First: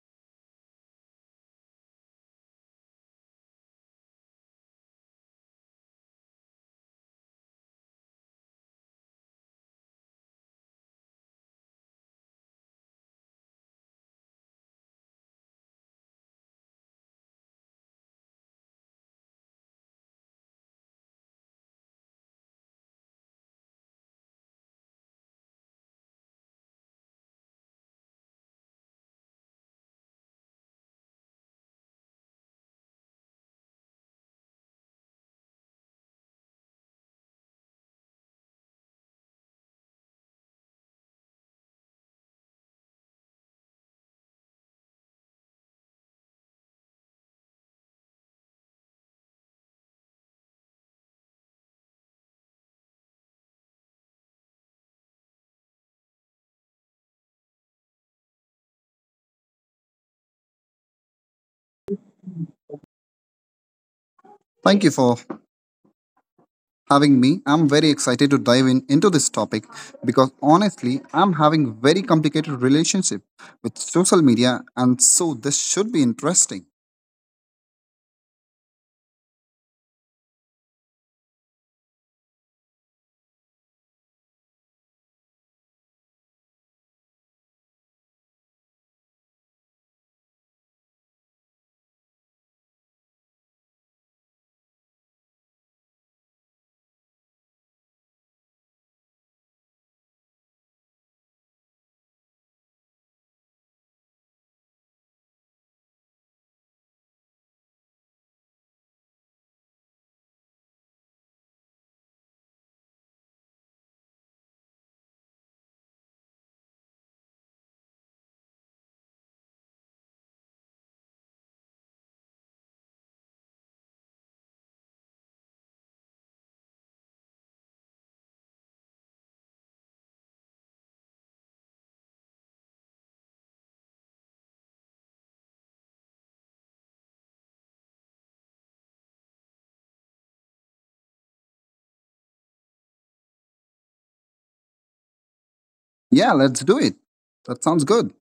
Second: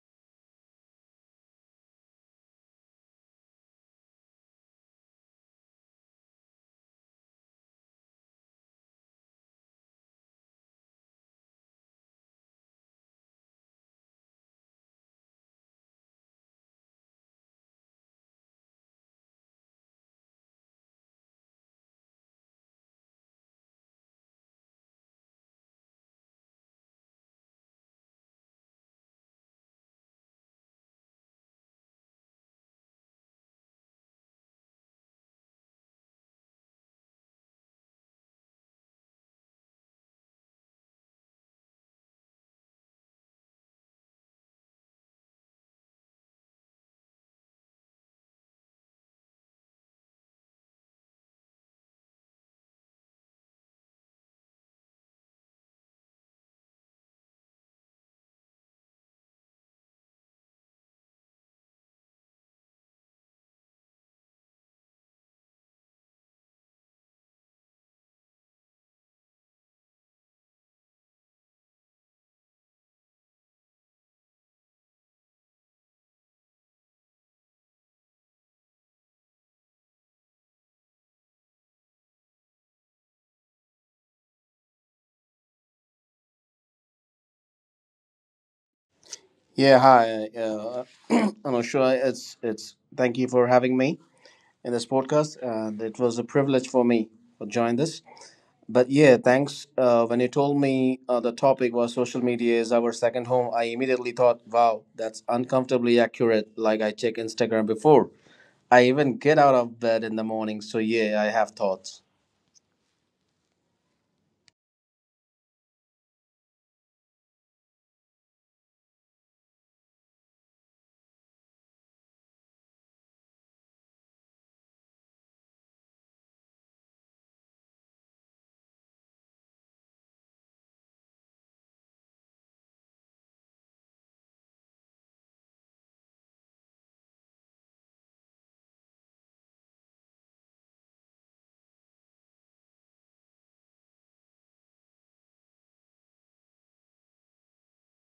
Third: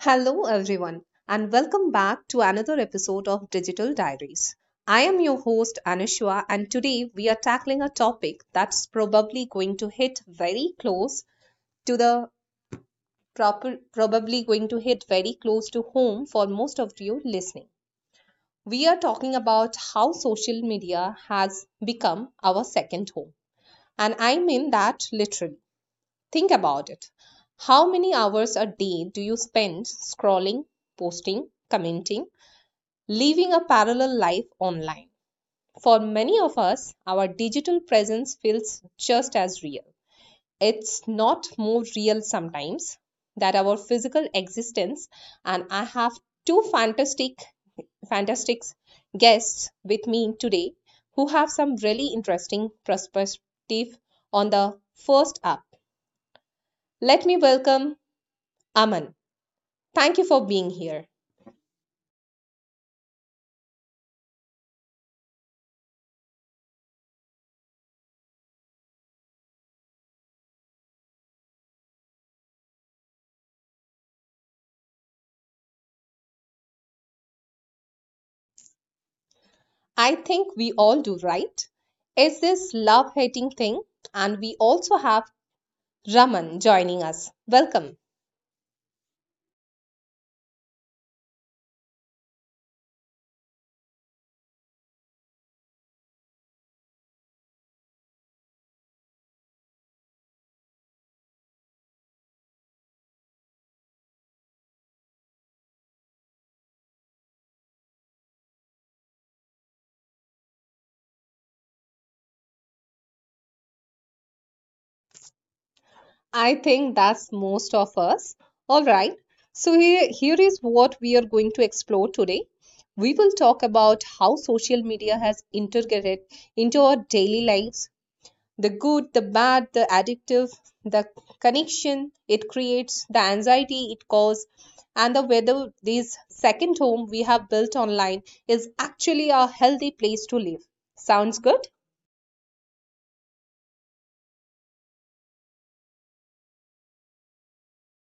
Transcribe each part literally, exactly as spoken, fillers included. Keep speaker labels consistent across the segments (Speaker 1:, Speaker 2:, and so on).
Speaker 1: Hello, everyone, and welcome back to another episode of Digital Diaries. I am your host, Anushwa, and today we are tackling a topic that's probably going to hit very close to the proper, probably going to hit very close to home for most of you listening. We are talking about how social media has become our second home, and I mean that literally. Think about it. How many hours a day do you spend scrolling, posting, commenting? Living a parallel life online. For many of us, our digital presence feels just as real. It's not more real sometimes that our physical existence, and I have two fantastic, fantastic guests with me today who have some really interesting perspective on. The first up, let me welcome Aman. Thank you for being here.
Speaker 2: Thank you for having me. I'm very excited to dive in into this topic because honestly, I'm having very complicated relationship with social media and so this should be interesting.
Speaker 1: I think we all do, right? It's this love hating thing, and we also have Raman joining us. Welcome.
Speaker 3: Yeah, hi. Uh, I'm not sure it's it's. Thank you for having me in this podcast, and it was a privilege for me to join this. But yeah, thanks. Uh, when you told me uh, the topic was social media is our second home, I immediately thought, wow, that's uncomfortably accurate. Like I check Instagram before I even get out of bed in the morning. So yeah, I have thoughts.
Speaker 1: I think that's most of us. All right, so here, here is what we are going to explore today. We will talk about how social media has integrated into our daily lives, the good, the bad, the addictive, the connection it creates, the anxiety it causes, and the whether this second home we have built online is actually a healthy place to live. Sounds good?
Speaker 2: Yeah, let's do it. That sounds good.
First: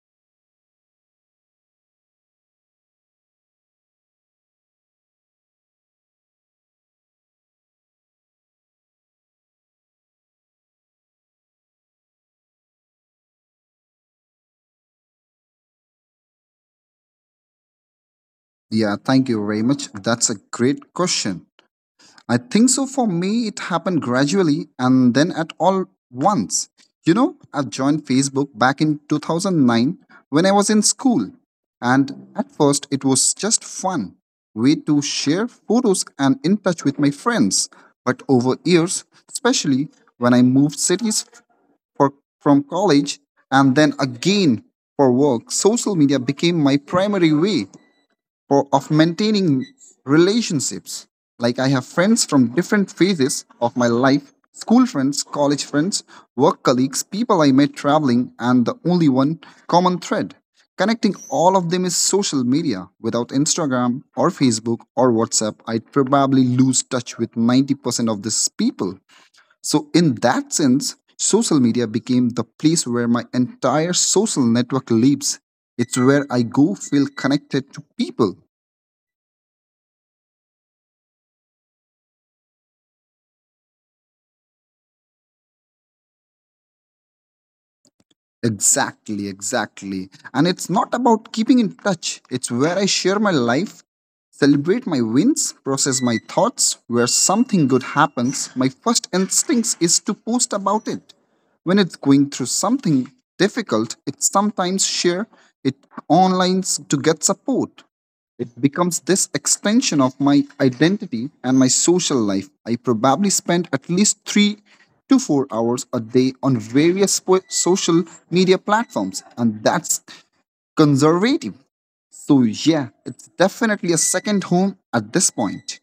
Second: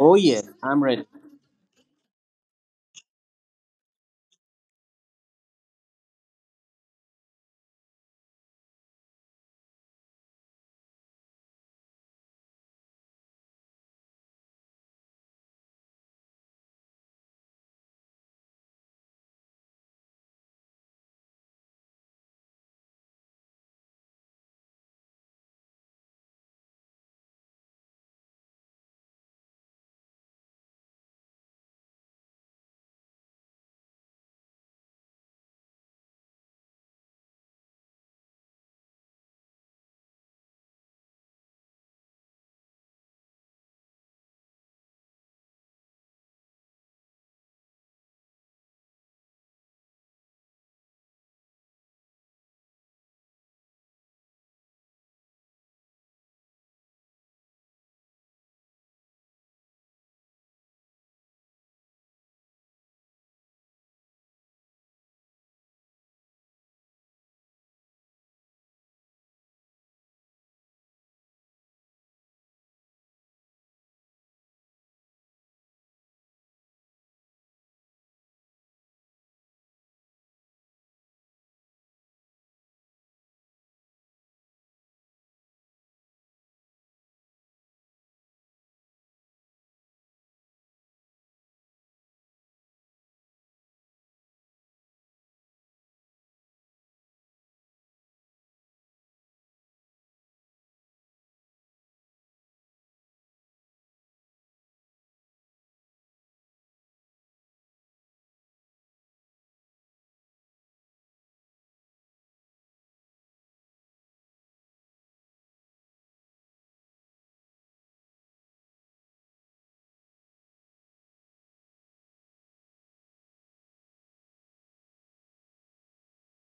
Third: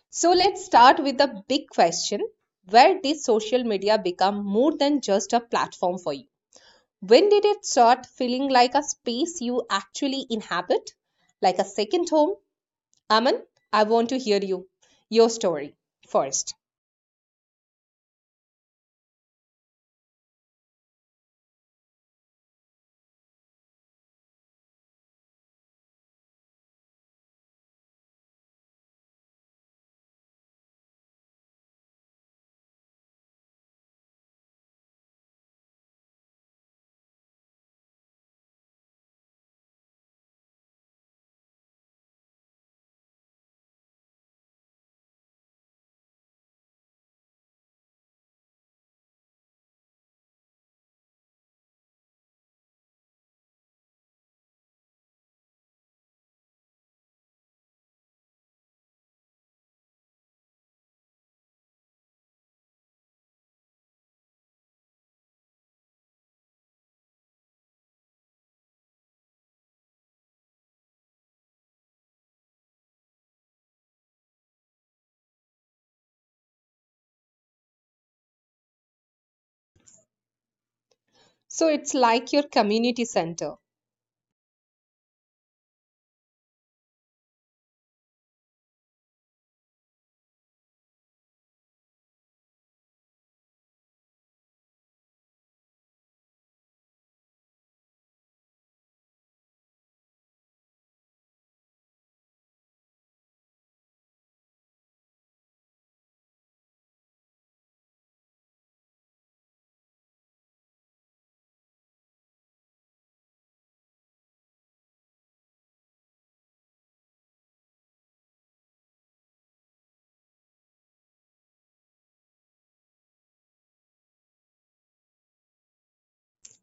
Speaker 3: Oh
Speaker 1: So
Speaker 3: yeah,
Speaker 1: let's
Speaker 3: I'm
Speaker 1: start
Speaker 3: ready.
Speaker 1: with the big question. Where did social media become more than just a platform for you? When did it start feeling like a space you actually inhabit, like a second home? Aman, I want to hear you, your story first.
Speaker 2: Yeah, thank you very much. That's a great question. I think so. For me, it happened gradually and then at all once. You know, I joined Facebook back in two thousand nine when I was in school. And at first, it was just fun way to share photos and in touch with my friends. But over years, especially when I moved cities for, from college and then again for work, social media became my primary way for, of maintaining relationships. Like I have friends from different phases of my life school friends, college friends, work colleagues, people I met traveling, and the only one common thread. Connecting all of them is social media. Without Instagram or Facebook or WhatsApp, I'd probably lose touch with ninety percent of these people. So, in that sense, social media became the place where my entire social network lives. It's where I go feel connected to people.
Speaker 1: So it's like your community center.
Speaker 2: Exactly, exactly. And it's not about keeping in touch, it's where I share my life, celebrate my wins, process my thoughts. Where something good happens, my first instincts is to post about it. When it's going through something difficult, it sometimes share it online to get support. It becomes this extension of my identity and my social life. I probably spend at least three to four hours a day on various po- social media platforms, and that's conservative. So, yeah, it's definitely a second home at this point.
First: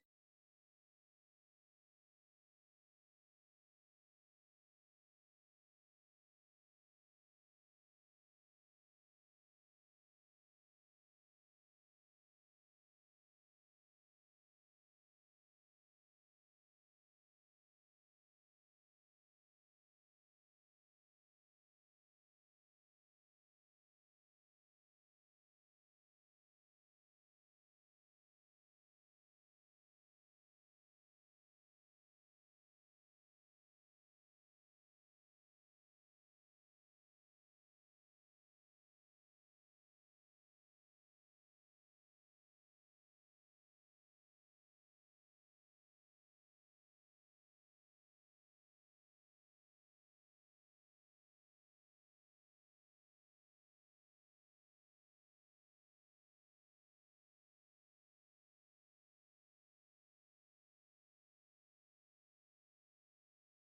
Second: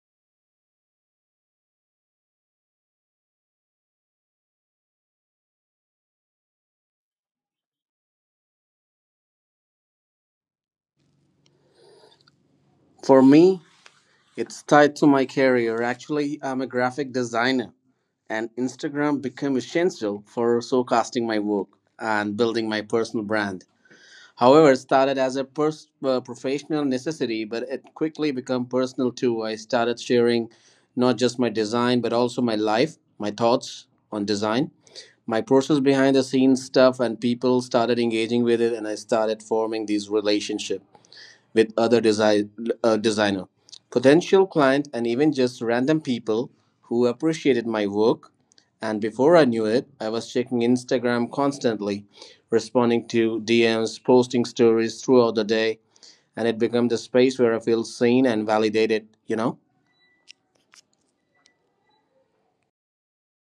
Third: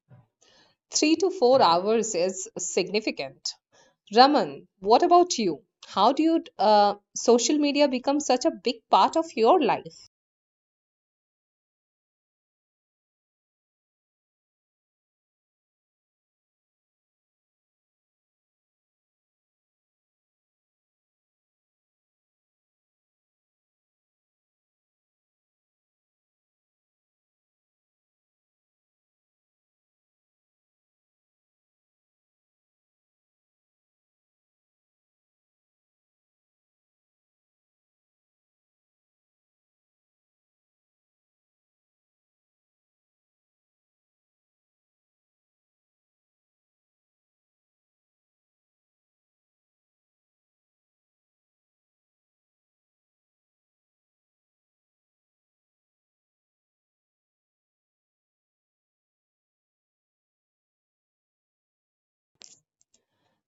Speaker 1: Three to four hours is significant. Raman, what about you? How do you uh, social media become such a big part of your life?
Speaker 3: For me, it's tied to my career. Actually, I'm a graphic designer and Instagram became essential for showcasing my work and building my personal brand. However, it started as a pers- uh, professional necessity, but it quickly became personal too. I started sharing not just my design, but also my life, my thoughts on design, my process, behind the scenes stuff, and people started engaging with it, and I started forming these relationships with other desi- uh, designer, potential client, and even just random people who appreciated my work. And before I knew it, I was checking Instagram constantly, responding to D Ms, posting stories throughout the day, and it became the space where I feel seen and validated, you know.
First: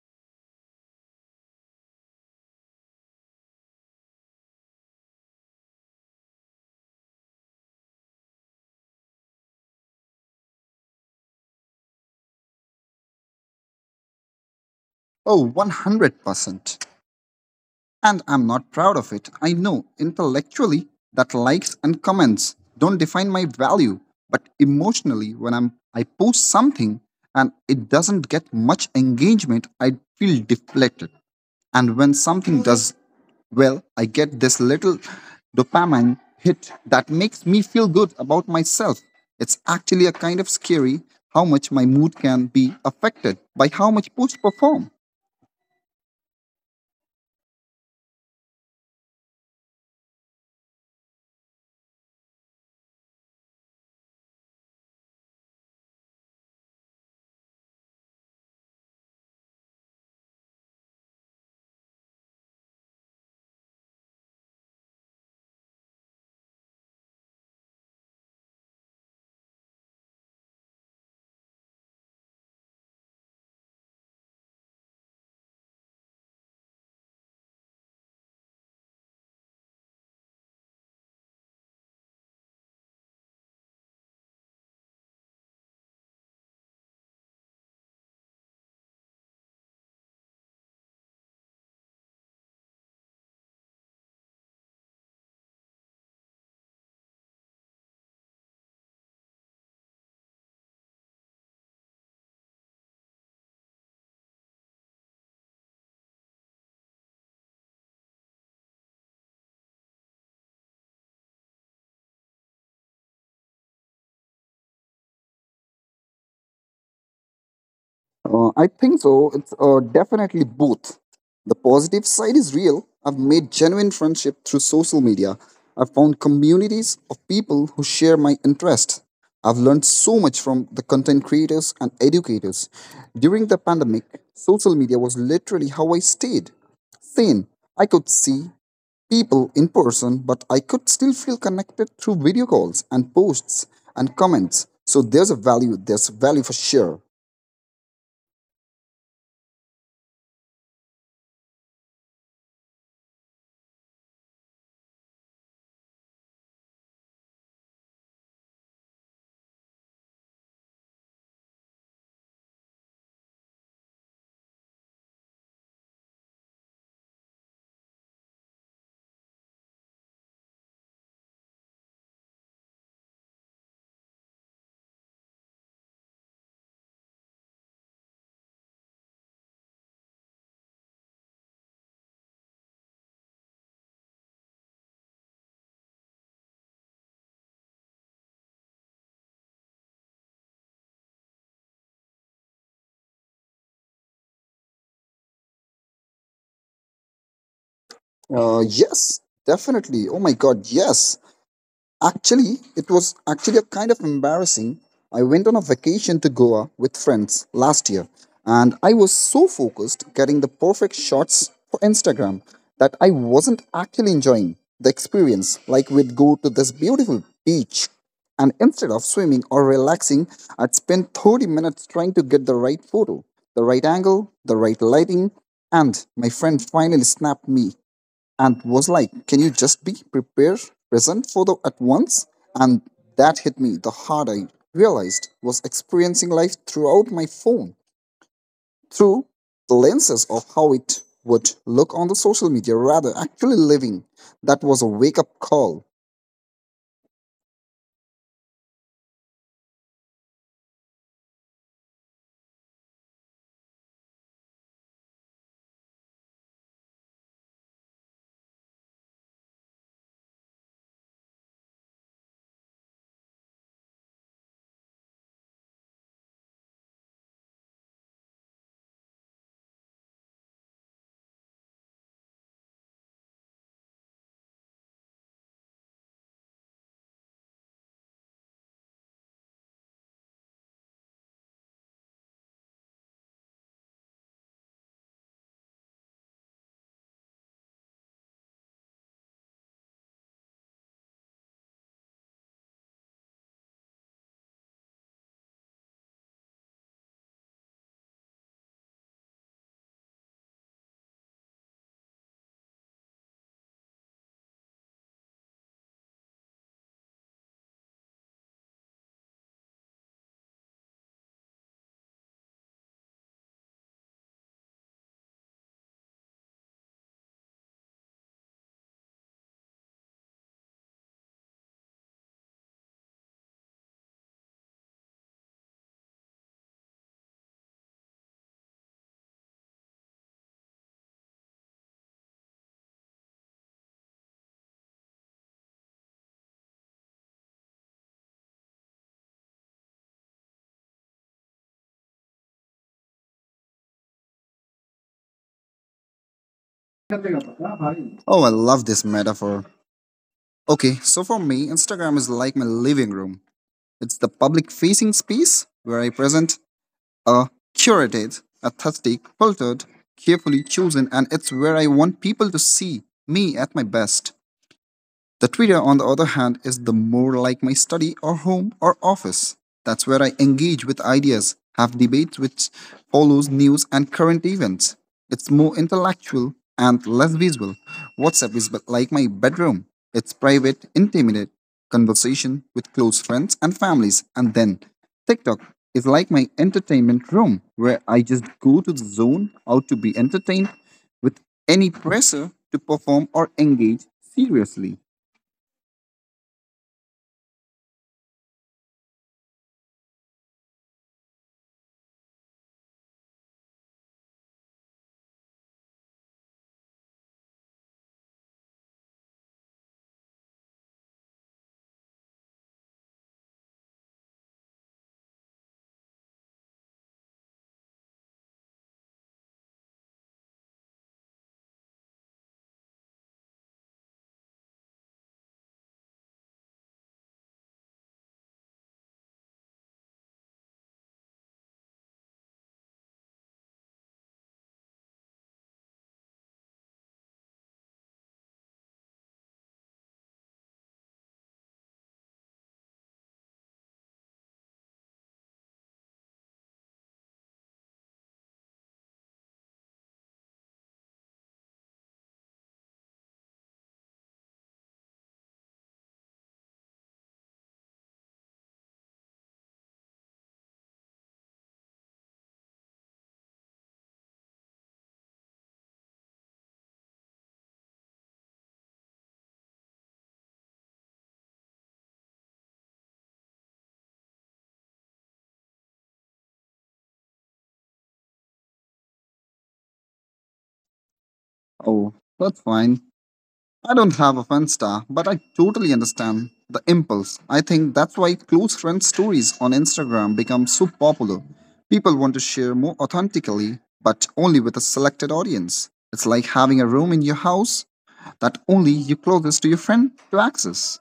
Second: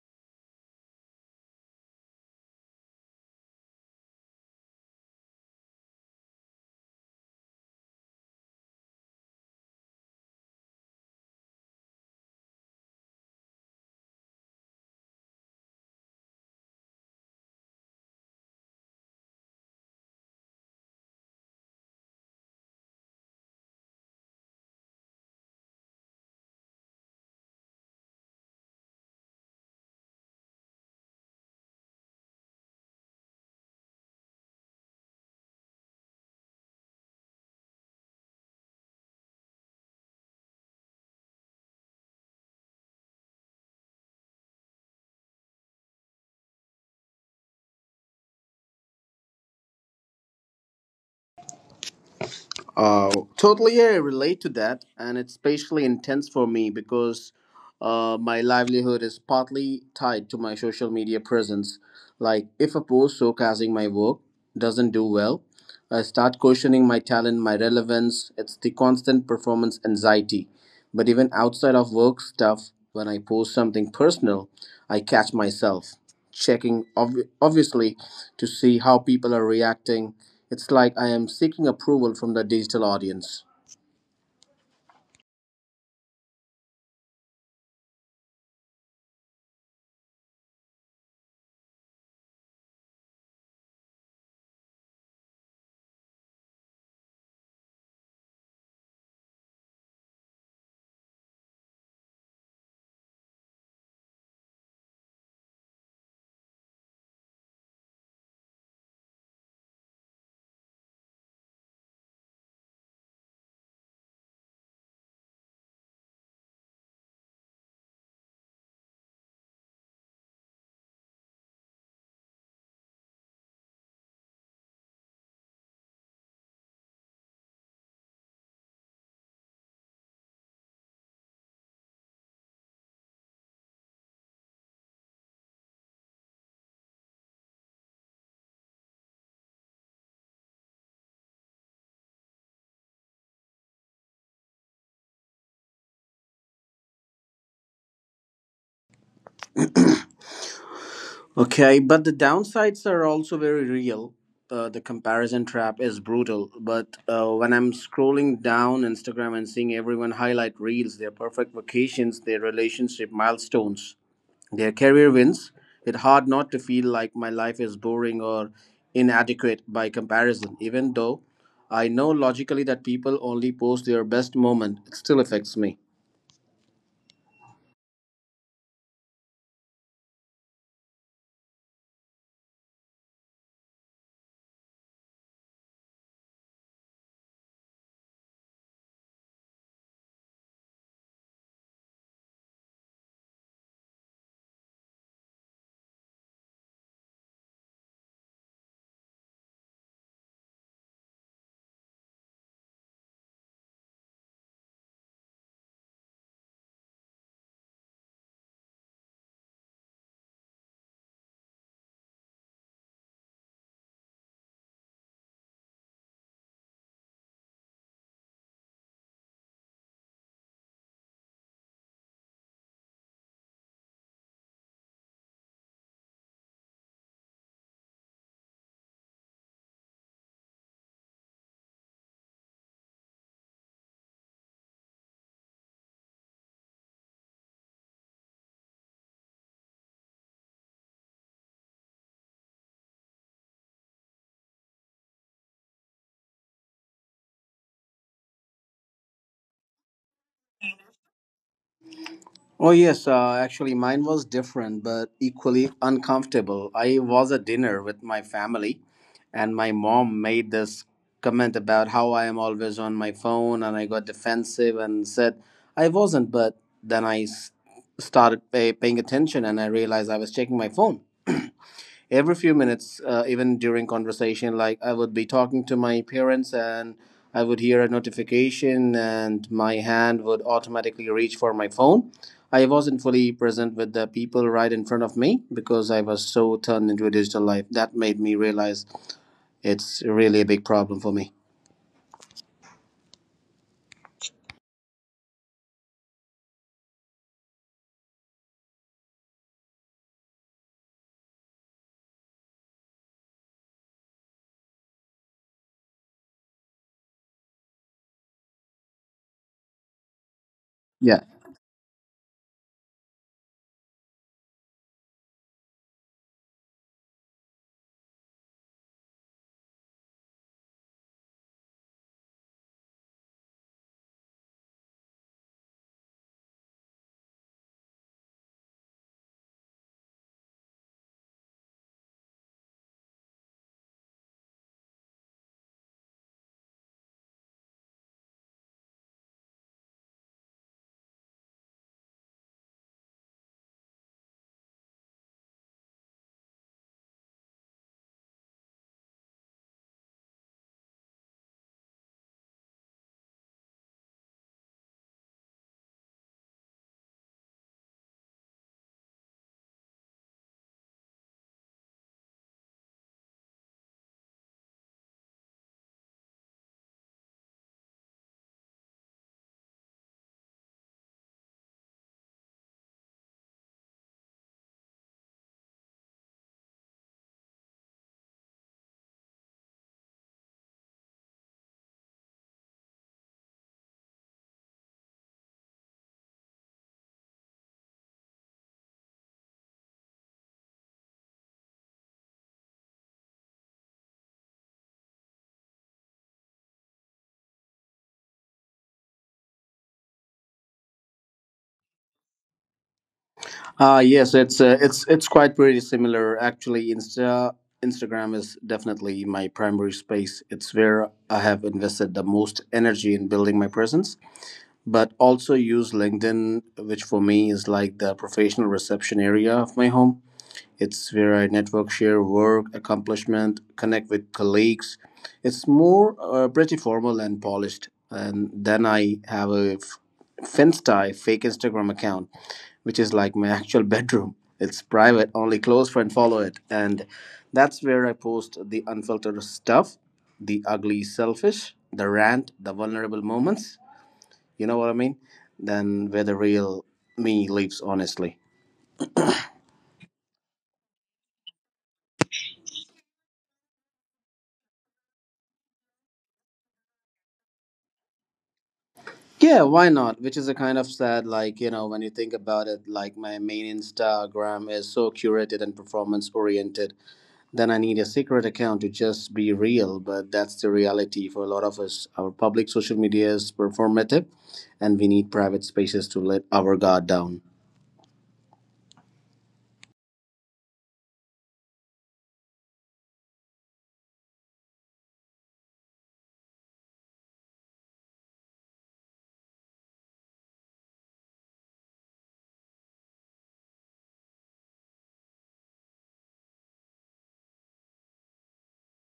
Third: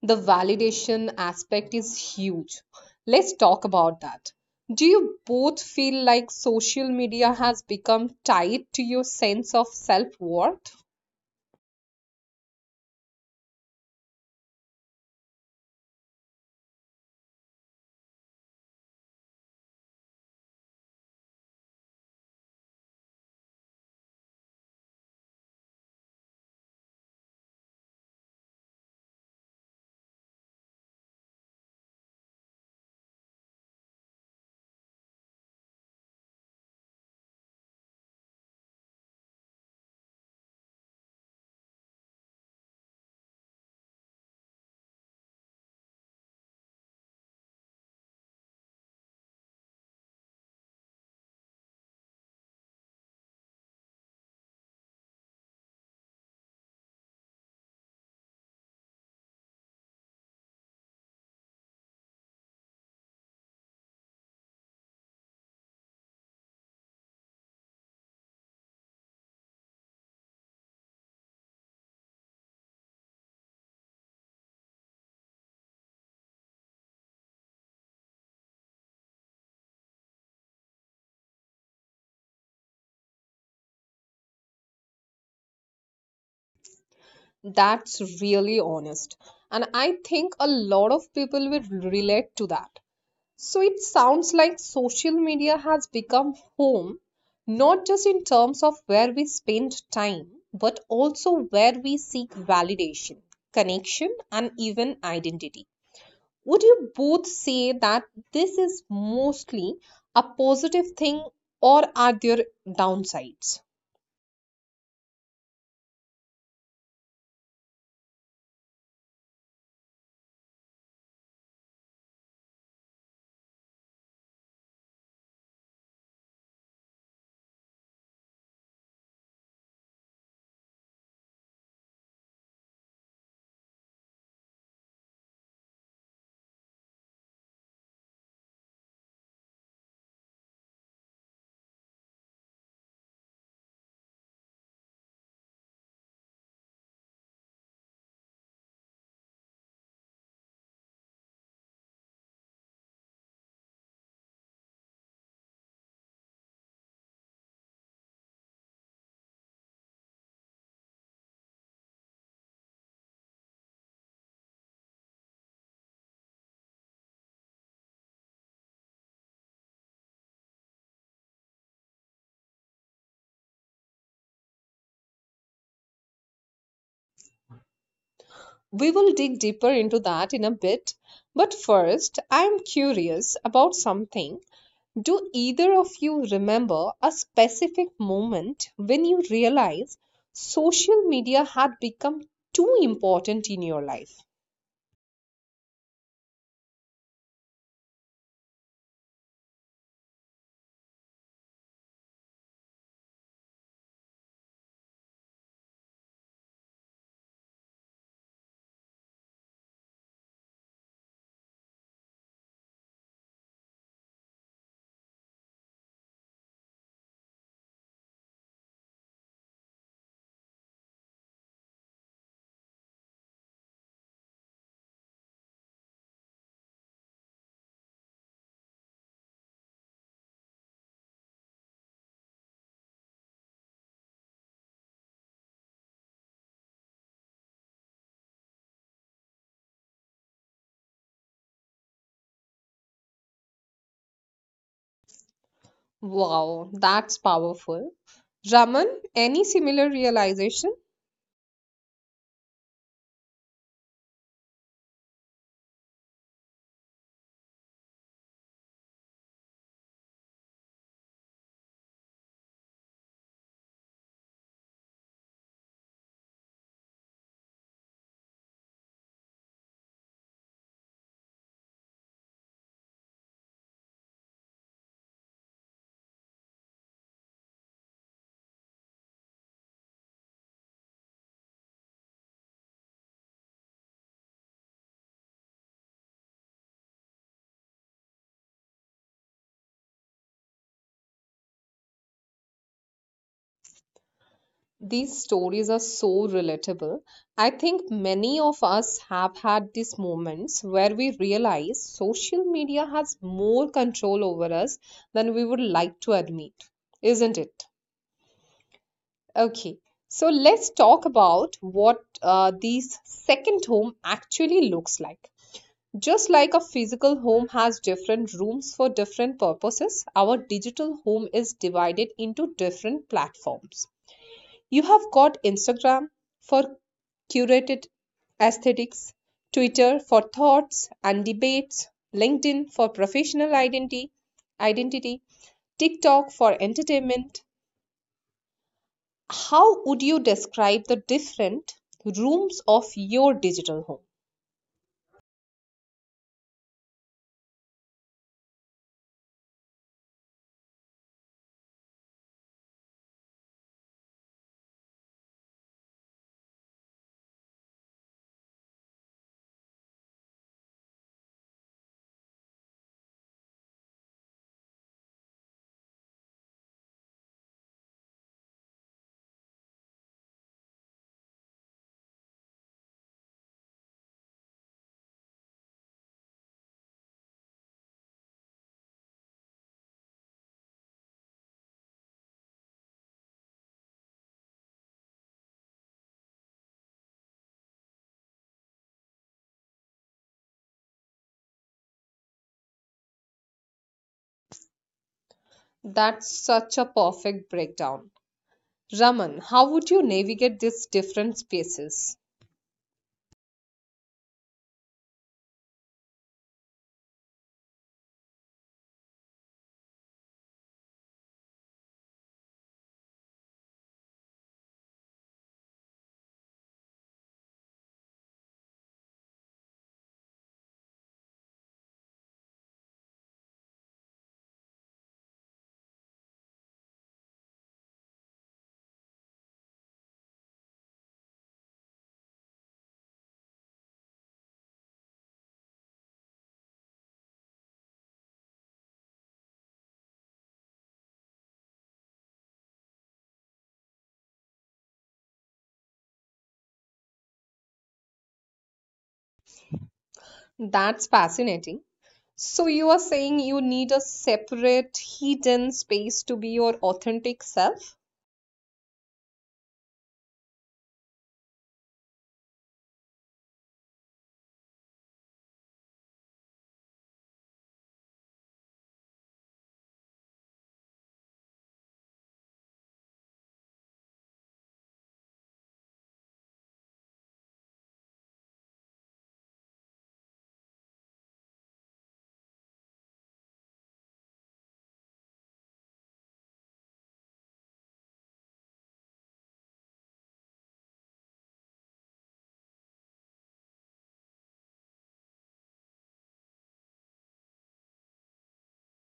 Speaker 1: The validation aspect is huge. Let's talk about that. Do you both feel like social media has become tied to your sense of self-worth?
Speaker 2: Oh, one hundred percent. And I'm not proud of it. I know intellectually that likes and comments don't define my value, but emotionally, when I'm I post something and it doesn't get much engagement, I feel deflated. And when something does well, I get this little dopamine hit that makes me feel good about myself. It's actually a kind of scary how much my mood can be affected by how much sports perform.
Speaker 3: Uh, Totally, I relate to that, and it's especially intense for me because uh, my livelihood is partly tied to my social media presence. Like, if a post showcasing my work doesn't do well, I start questioning my talent, my relevance. It's the constant performance anxiety. But even outside of work stuff, when I post something personal, I catch myself checking obvi- obviously to see how people are reacting. It's like I am seeking approval from the digital audience.
Speaker 1: That's really honest, and I think a lot of people will relate to that. So it sounds like social media has become home, not just in terms of where we spend time, but also where we seek validation, connection, and even identity. Would you both say that this is mostly a positive thing, or are there downsides?
Speaker 2: Uh, I think so. It's uh, definitely both. The positive side is real. I've made genuine friendship through social media. I've found communities of people who share my interest. I've learned so much from the content creators and educators. During the pandemic, social media was literally how I stayed sane. I could see people in person, but I could still feel connected through video calls and posts and comments. So there's a value, there's value for sure.
Speaker 3: Okay, but the downsides are also very real. Uh, the comparison trap is brutal, but uh, when I'm scrolling down Instagram and seeing everyone highlight reels, their perfect vacations, their relationship milestones, their career wins. It's hard not to feel like my life is boring or inadequate by comparison, even though I know logically that people only post their best moment. It still affects me.
Speaker 1: We will dig deeper into that in a bit, but first, I am curious about something. Do either of you remember a specific moment when you realized social media had become too important in your life?
Speaker 2: Uh, yes, definitely. Oh my God, yes. Actually, it was actually a kind of embarrassing. I went on a vacation to Goa with friends last year, and I was so focused getting the perfect shots for Instagram that I wasn't actually enjoying the experience. Like, we'd go to this beautiful beach, and instead of swimming or relaxing, I'd spend thirty minutes trying to get the right photo, the right angle, the right lighting, and my friend finally snapped me and was like, "Can you just be prepared, present for the at once?" And that hit me the hard I realized was experiencing life throughout my phone, through the lenses of how it would look on the social media rather actually living. That was a wake-up call.
Speaker 1: Wow, that's powerful. Raman, any similar realization?
Speaker 3: Oh, yes. Uh, actually, mine was different, but equally uncomfortable. I was at dinner with my family, and my mom made this comment about how I am always on my phone, and I got defensive and said I wasn't. But then I s- started pay- paying attention, and I realized I was checking my phone every few minutes, uh, even during conversation. Like I would be talking to my parents and I would hear a notification and my hand would automatically reach for my phone. I wasn't fully present with the people right in front of me because I was so turned into a digital life. That made me realize it's really a big problem for me.
Speaker 1: These stories are so relatable. I think many of us have had these moments where we realize social media has more control over us than we would like to admit, isn't it? Okay, so let's talk
Speaker 3: Yeah.
Speaker 1: about what uh, these second home actually looks like. Just like a physical home has different rooms for different purposes, our digital home is divided into different platforms. You have got Instagram for curated aesthetics, Twitter for thoughts and debates, LinkedIn for professional identity, identity, TikTok for entertainment. How would you describe the different rooms of your digital home?
Speaker 2: Oh, I love this metaphor. Okay, so for me, Instagram is like my living room. It's the public facing space where I present a curated, aesthetic, filtered, carefully chosen, and it's where I want people to see me at my best. The Twitter, on the other hand, is the more like my study or home or office. That's where I engage with ideas, have debates which follows news and current events. It's more intellectual and less visual. WhatsApp is but like my bedroom. It's private, intimate conversation with close friends and families. And then TikTok is like my entertainment room where I just go to the zone out to be entertained with any pressure to perform or engage seriously.
Speaker 1: That's such a perfect breakdown. Raman, how would you navigate these different spaces?
Speaker 3: Uh yes, it's uh, it's it's quite pretty similar actually. Insta Instagram is definitely my primary space. It's where I have invested the most energy in building my presence, but also use LinkedIn, which for me is like the professional reception area of my home. It's where I network, share work, accomplishment, connect with colleagues. It's more uh, pretty formal and polished. And then I have a f- Finsta, fake Instagram account, which is like my actual bedroom. It's private, only close friends follow it. And that's where I post the unfiltered stuff, the ugly selfish, the rant, the vulnerable moments, you know what I mean? Than where the real me lives, honestly.
Speaker 1: That's fascinating. So, you are saying you need a separate, hidden space to be your authentic self?
Speaker 3: Yeah, why not? Which is a kind of sad, like, you know, when you think about it, like my main Instagram is so curated and performance oriented. Then I need a secret account to just be real, but that's the reality for a lot of us. Our public social media is performative, and we need private spaces to let our guard down.
Speaker 2: Oh, that's fine. I don't have a fun star, but I totally understand the impulse. I think that's why close friend stories on Instagram become so popular. People want to share more authentically, but only with a selected audience. It's like having a room in your house that only you closest to your friend to access.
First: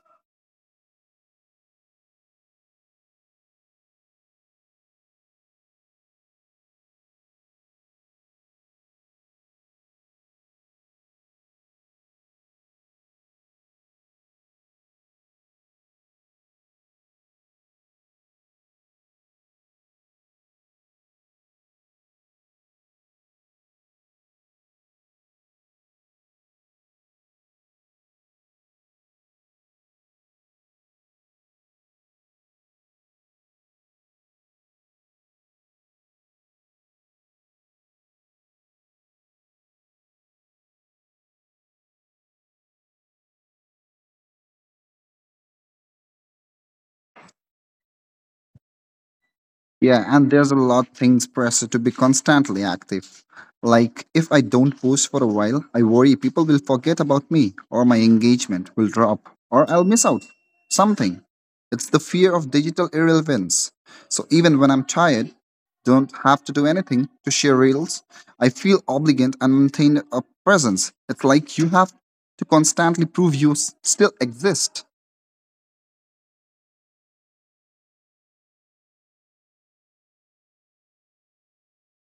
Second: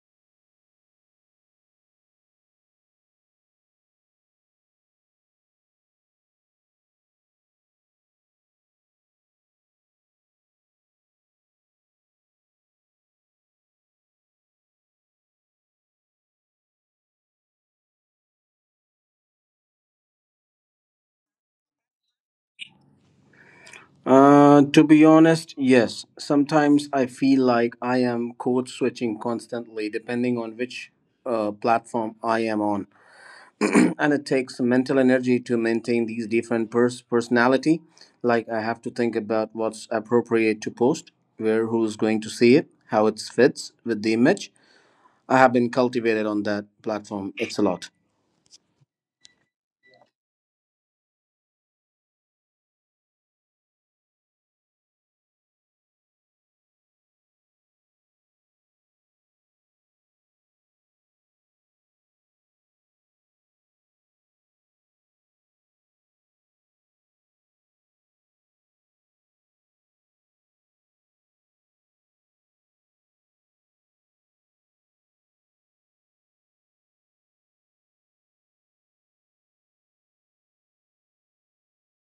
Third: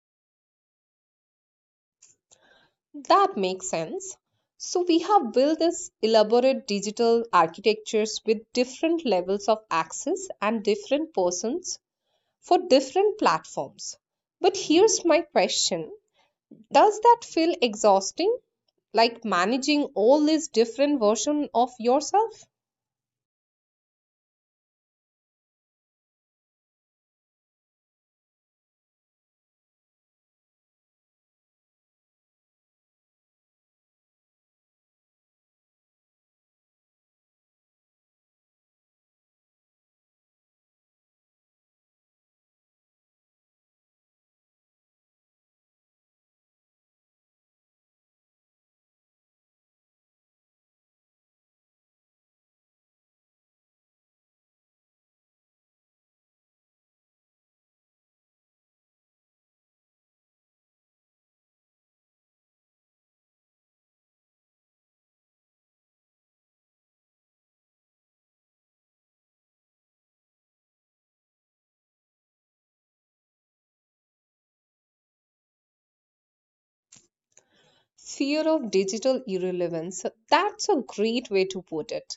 Speaker 1: That makes sense. So, we have built this elaborate digital architectures with different levels of access and different persons for different platforms. But here's my question. Does that feel exhausting? Like managing all these different versions of yourself?
Speaker 3: Uh, to be honest, yes. Sometimes I feel like I am code switching constantly, depending on which uh, platform I am on, and it takes mental energy to maintain these different pers- personality. Like I have to think about what's appropriate to post, where, who's going to see it, how it fits with the image I have been cultivated on that platform. It's a lot.
Speaker 2: Yeah, and there's a lot things pressure to be constantly active. Like if I don't post for a while, I worry people will forget about me or my engagement will drop or I'll miss out something. It's the fear of digital irrelevance. So even when I'm tired, don't have to do anything to share reels, I feel obligated and maintain a presence. It's like you have to constantly prove you s- still exist.
Speaker 1: Fear of digital irrelevance. That's a great way to put it.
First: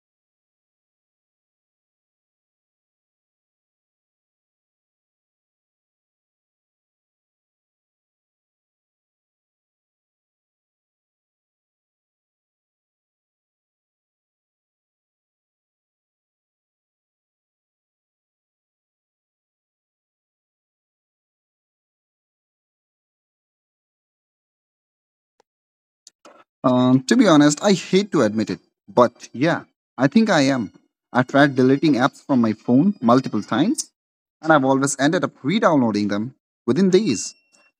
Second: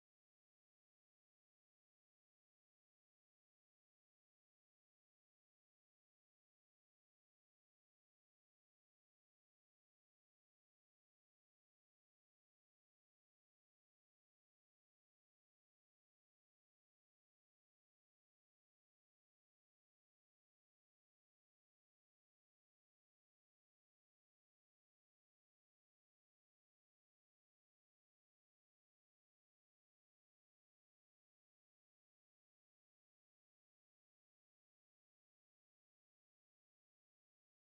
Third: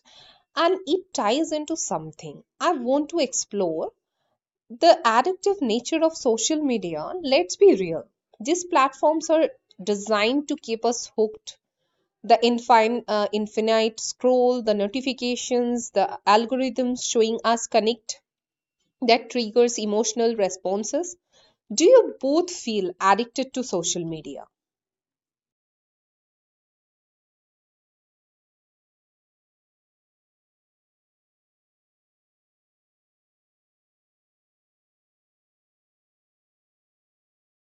Speaker 1: And it ties into something I want to explore, the addictive nature of social media. Let's be real, these platforms are designed to keep us hooked, the infin- uh, infinite scroll, the notifications, the algorithms showing us connect that triggers emotional responses. Do you both feel addicted to social media?
Speaker 2: Um, to be honest, I hate to admit it, but yeah, I think I am. I tried deleting apps from my phone multiple times, and I've always ended up re downloading them within days.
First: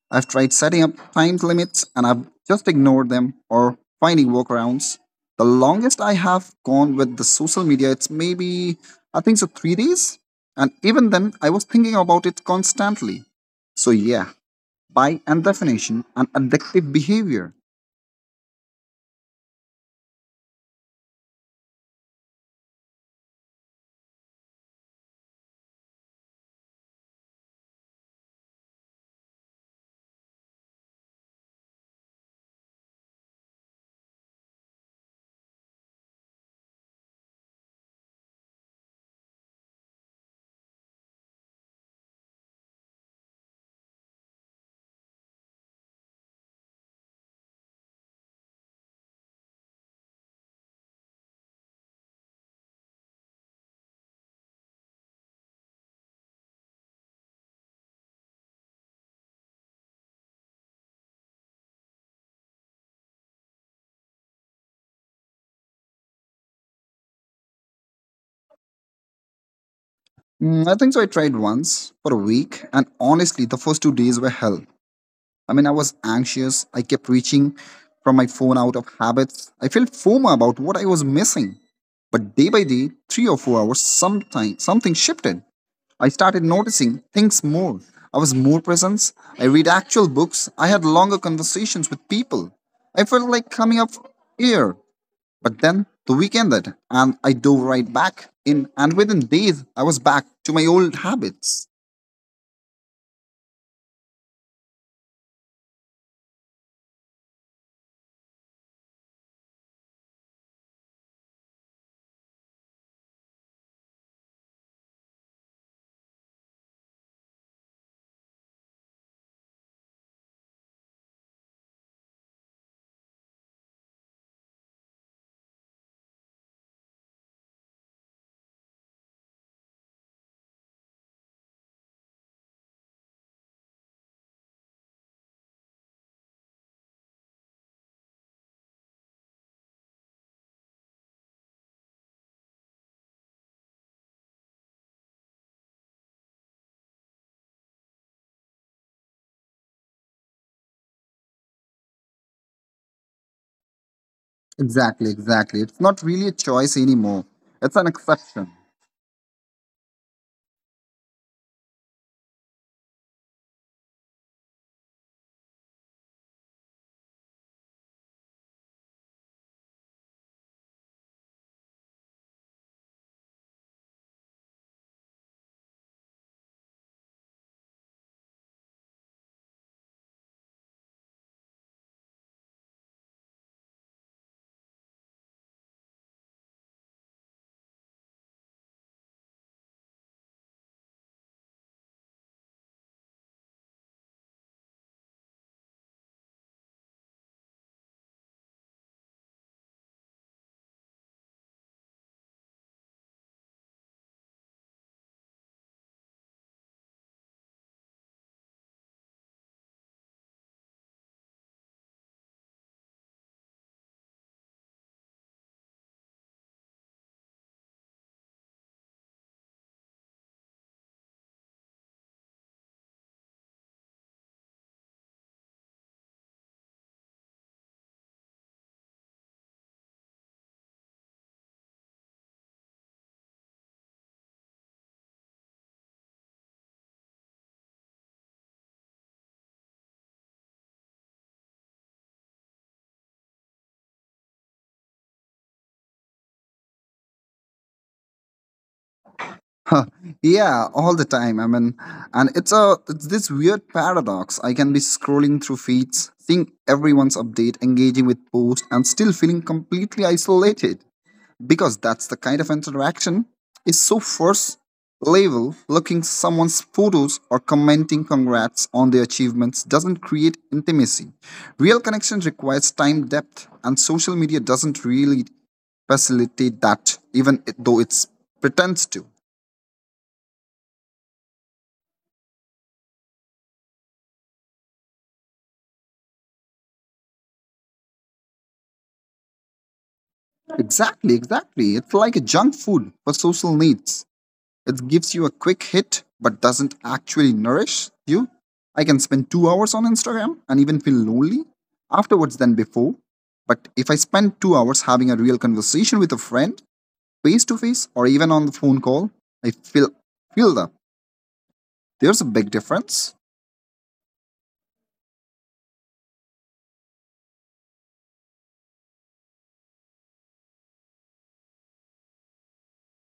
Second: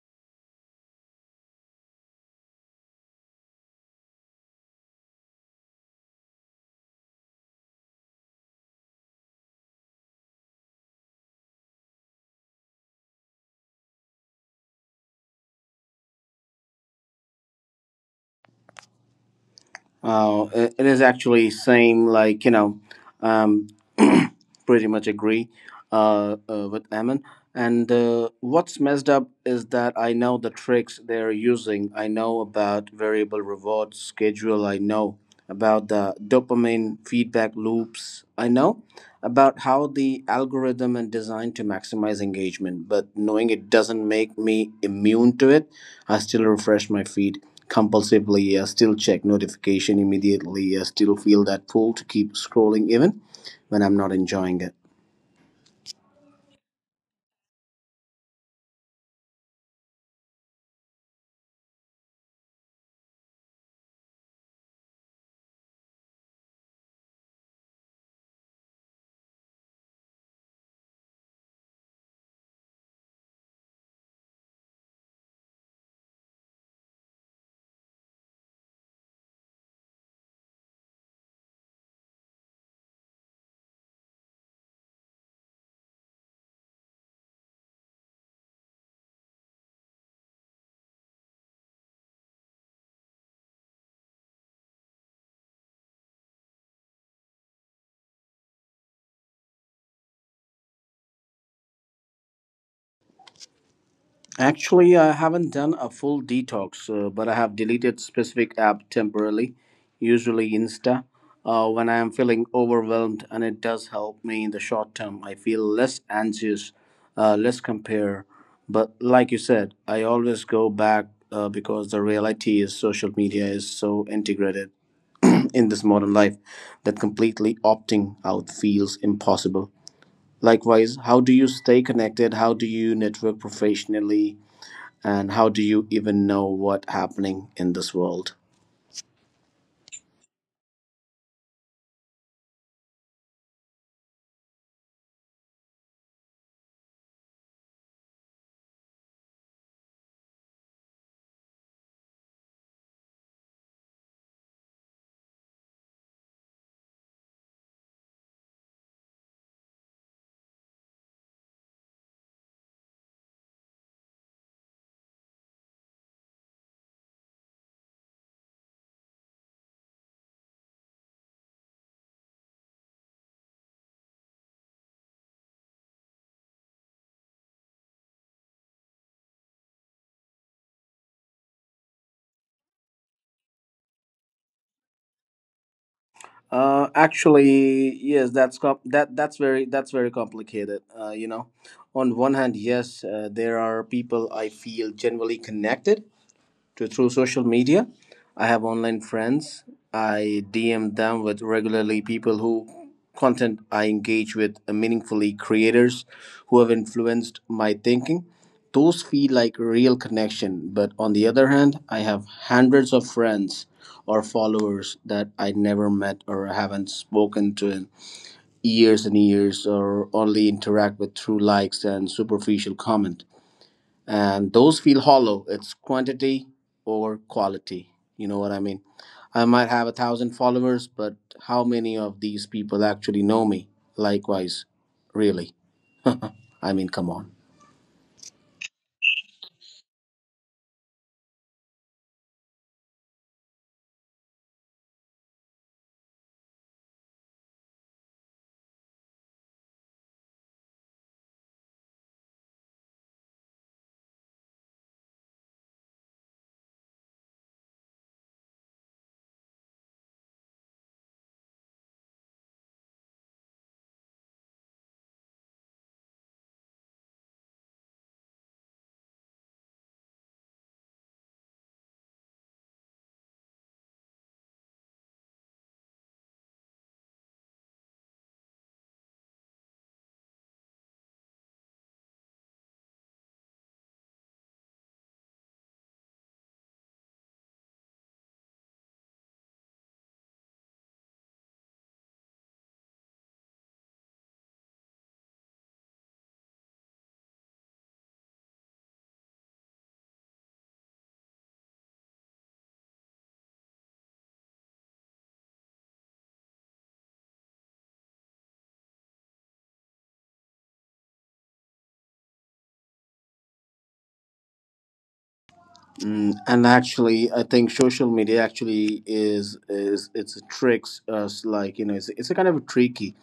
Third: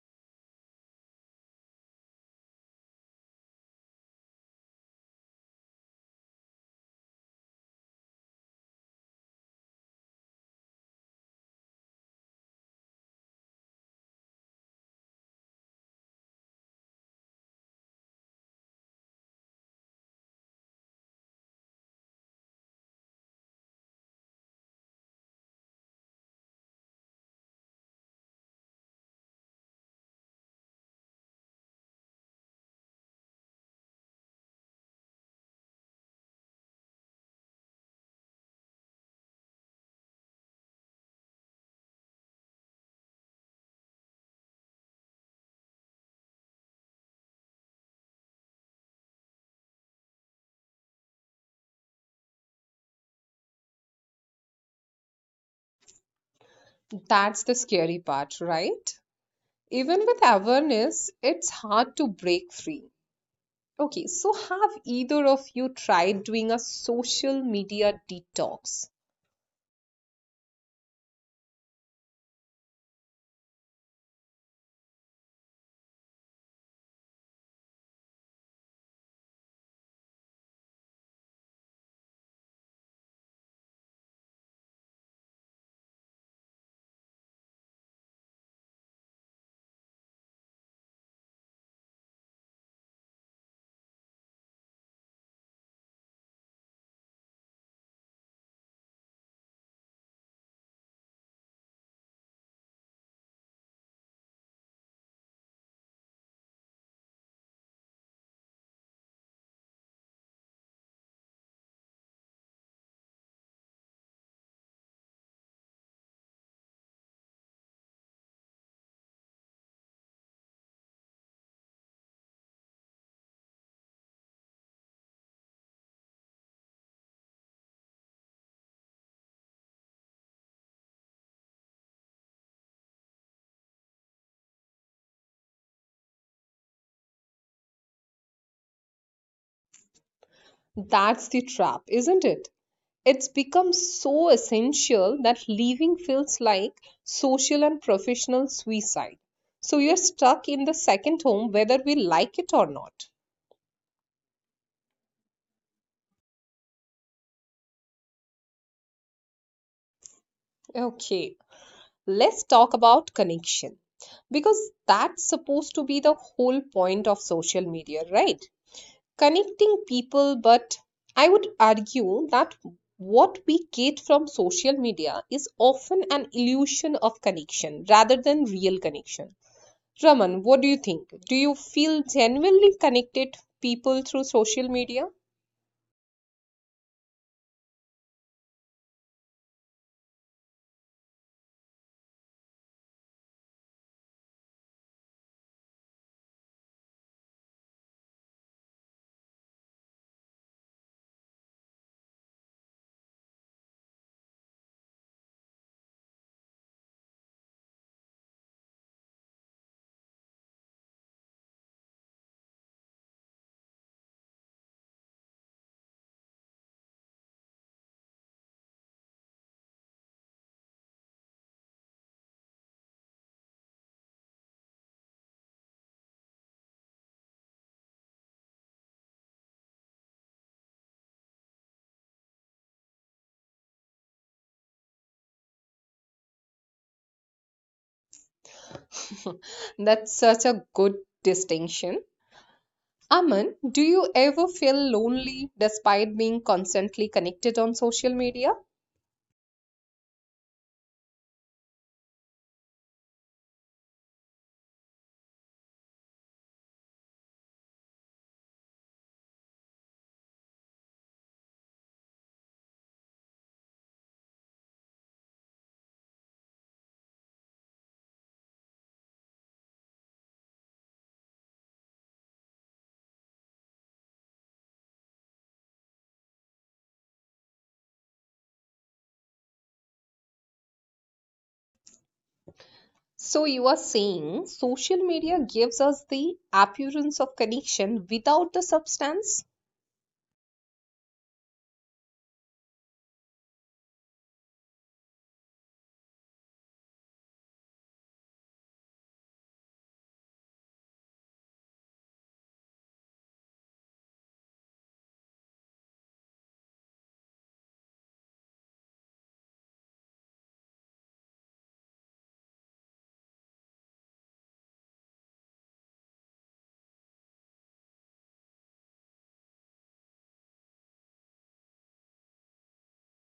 Speaker 2: I've tried setting up time limits, and I've just ignored them or finding workarounds. The longest I have gone with the social media, it's maybe, I think so, three days. And even then, I was thinking about it constantly. So, yeah, by and definition, an addictive behavior.
Speaker 3: Uh, it it is actually same, like you know. um. Pretty much agree uh, uh, with Ammon. And uh, what's messed up is that I know the tricks they're using. I know about variable reward schedule. I know about the dopamine feedback loops. I know about how the algorithm and designed to maximize engagement. But knowing it doesn't make me immune to it. I still refresh my feed compulsively. I still check notification immediately. I still feel that pull to keep scrolling even when I'm not enjoying it.
Speaker 1: That's the scary part, right? Even with awareness, it's hard to break free. Okay, so have either of you tried doing a social media detox?
Speaker 2: Mm, I think so. I tried once for a week, and honestly, the first two days were hell. I mean, I was anxious. I kept reaching from my phone out of habits. I felt FOMO about what I was missing. But day by day, three or four hours, sometime something shifted. I started noticing things more. I was more present. I read actual books. I had longer conversations with people. I felt like coming up here. But then the weekend ended, and I dove right back in, and within days, I was back to my old habits.
Speaker 3: Actually, I haven't done a full detox, uh, but I have deleted specific app temporarily, usually Insta, uh, when I am feeling overwhelmed, and it does help me in the short term. I feel less anxious, uh, less compare. But like you said, I always go back uh, because the reality is social media is so integrated in this modern life that completely opting out feels impossible. Likewise, how do you stay connected? How do you network professionally? And how do you even know what's happening in this world?
Speaker 1: That's the trap, isn't it? It's become so essential that leaving feels like social and professional suicide. So you're stuck in the second home whether we like it or not.
Speaker 2: Exactly, exactly. It's not really a choice anymore. It's an exception.
Speaker 1: Okay, let's talk about connection because that's supposed to be the whole point of social media, right? Connecting people, but I would argue that what we get from social media is often an illusion of connection rather than real connection. Raman, what do you think? Do you feel genuinely connected people through social media?
Speaker 3: Uh, actually, yes, that's com- that that's very that's very complicated. Uh, you know, on one hand, yes, uh, there are people I feel generally connected to through social media. I have online friends. I D M them with regularly, people who content I engage with uh, meaningfully, creators who have influenced my thinking. Those feel like real connection, but on the other hand, I have hundreds of friends or followers that I never met or haven't spoken to in years and years, or only interact with through likes and superficial comment, and those feel hollow. It's quantity or quality. You know what I mean? I might have a thousand followers, but how many of these people actually know me? Likewise, really? I mean, come on.
Speaker 1: That's such a good distinction. Aman, do you ever feel lonely despite being constantly connected on social media?
Speaker 2: Yeah, all the time. I mean, and it's a it's this weird paradox. I can be scrolling through feeds, seeing everyone's update, engaging with posts, and still feeling completely isolated. Because that's the kind of interaction is so first level looking someone's photos or commenting congrats on their achievements doesn't create intimacy real connection requires time depth and social media doesn't really facilitate that even it- though it pretends to.
Speaker 1: So, you are saying social media gives us the appearance of connection without the substance?
Speaker 2: Exactly, exactly, it's like a junk food for social needs. It gives you a quick hit but doesn't actually nourish you. I can spend two hours on Instagram and even feel lonely afterwards than before. But if I spend two hours having a real conversation with a friend, face to face or even on the phone call, I feel feel that there's a big difference.
Speaker 3: Mm, and actually, I think social media actually is is it's a tricks us, like you know, it's it's a kind of tricky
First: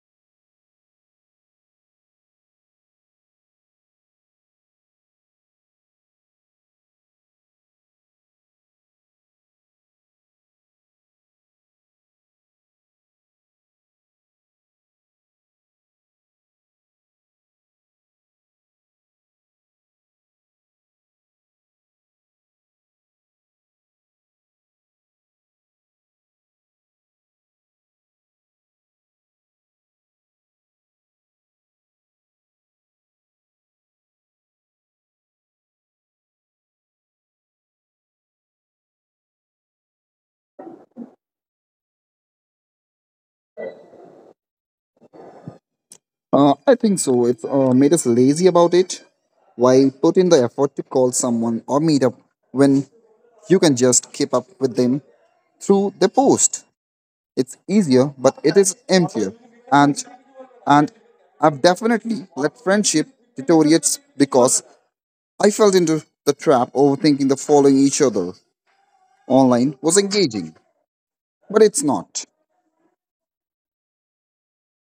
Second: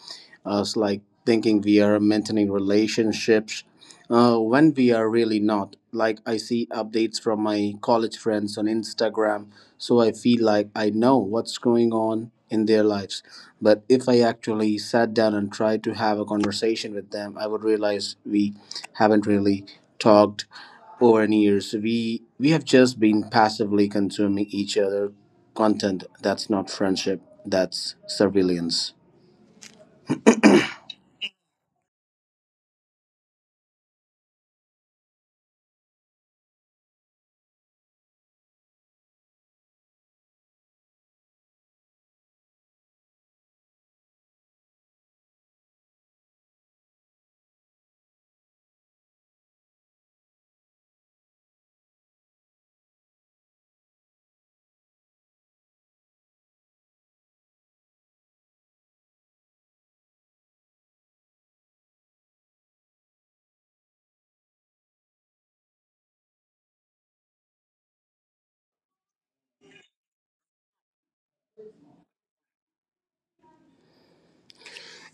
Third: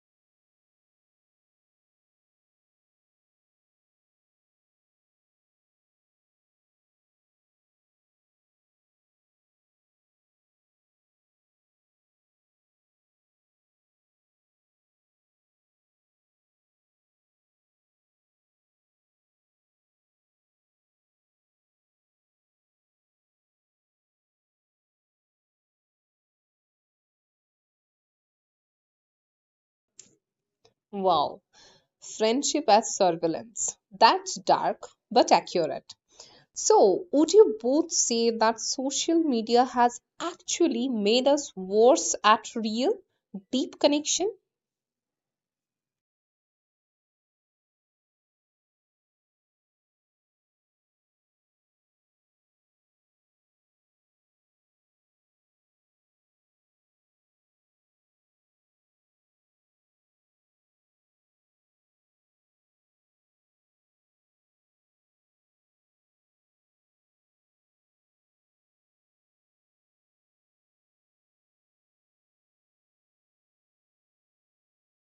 Speaker 3: us like thinking we are maintaining relationships uh, when we are really not. Like I see updates from my college friends on Instagram, so I feel like I know what's going on in their lives. But if I actually sat down and tried to have a conversation with them, I would realize we haven't really talked over any years. We we have just been passively consuming each other content. That's not friendship. That's surveillance.
Speaker 1: Wow, friendship as surveillance. That's dark but accurate. So, would you both say that social media has actually made us worse at real, deep connection?
Speaker 2: Uh, I think so. It's uh, made us lazy about it. Why put in the effort to call someone or meet up when you can just keep up with them through the post? It's easier, but it is emptier. And and I've definitely let friendship deteriorate because I fell into the trap overthinking the following each other online was engaging, but it's not.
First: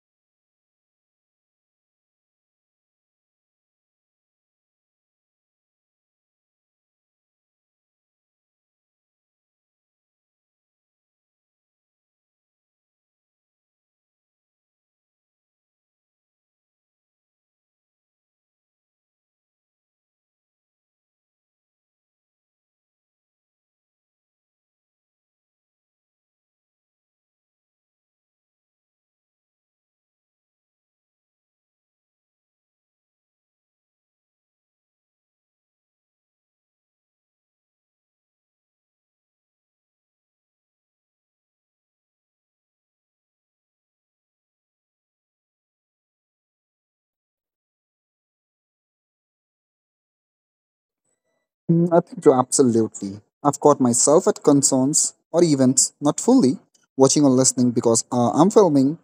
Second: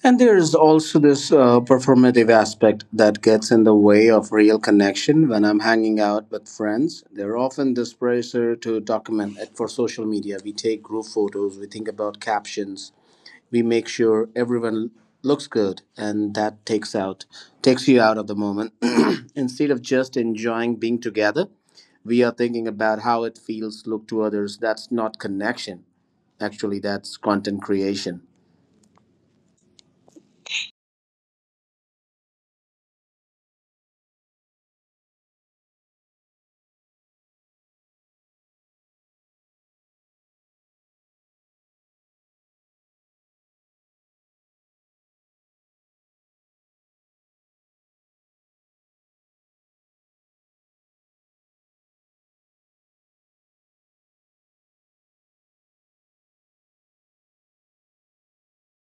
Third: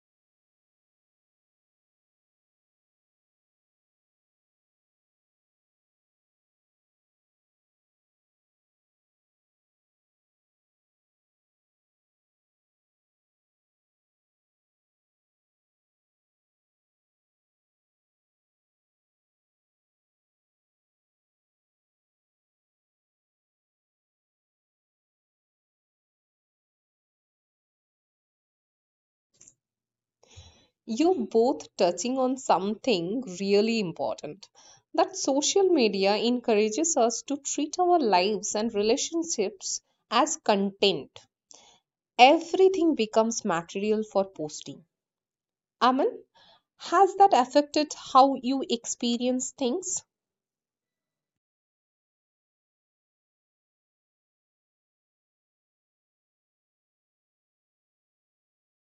Speaker 3: And there is also this uh, performative aspect that gets in the way of real connection. When I'm hanging out with friends, they're often this pressure to document it for social media. We take group photos. We think about captions. We make sure everyone looks good, and that takes out takes you out of the moment. Instead of just enjoying being together, we are thinking about how it feels look to others. That's not connection, actually. That's content creation.
Speaker 1: You're both touching on something really important, that social media encourages us to treat our lives and relationships as content. Everything becomes material for posting. Aman, has that affected how you experience things?
Speaker 2: Mm, I think you're absolutely. I've caught myself at concerts or events, not fully watching or listening because uh, I'm filming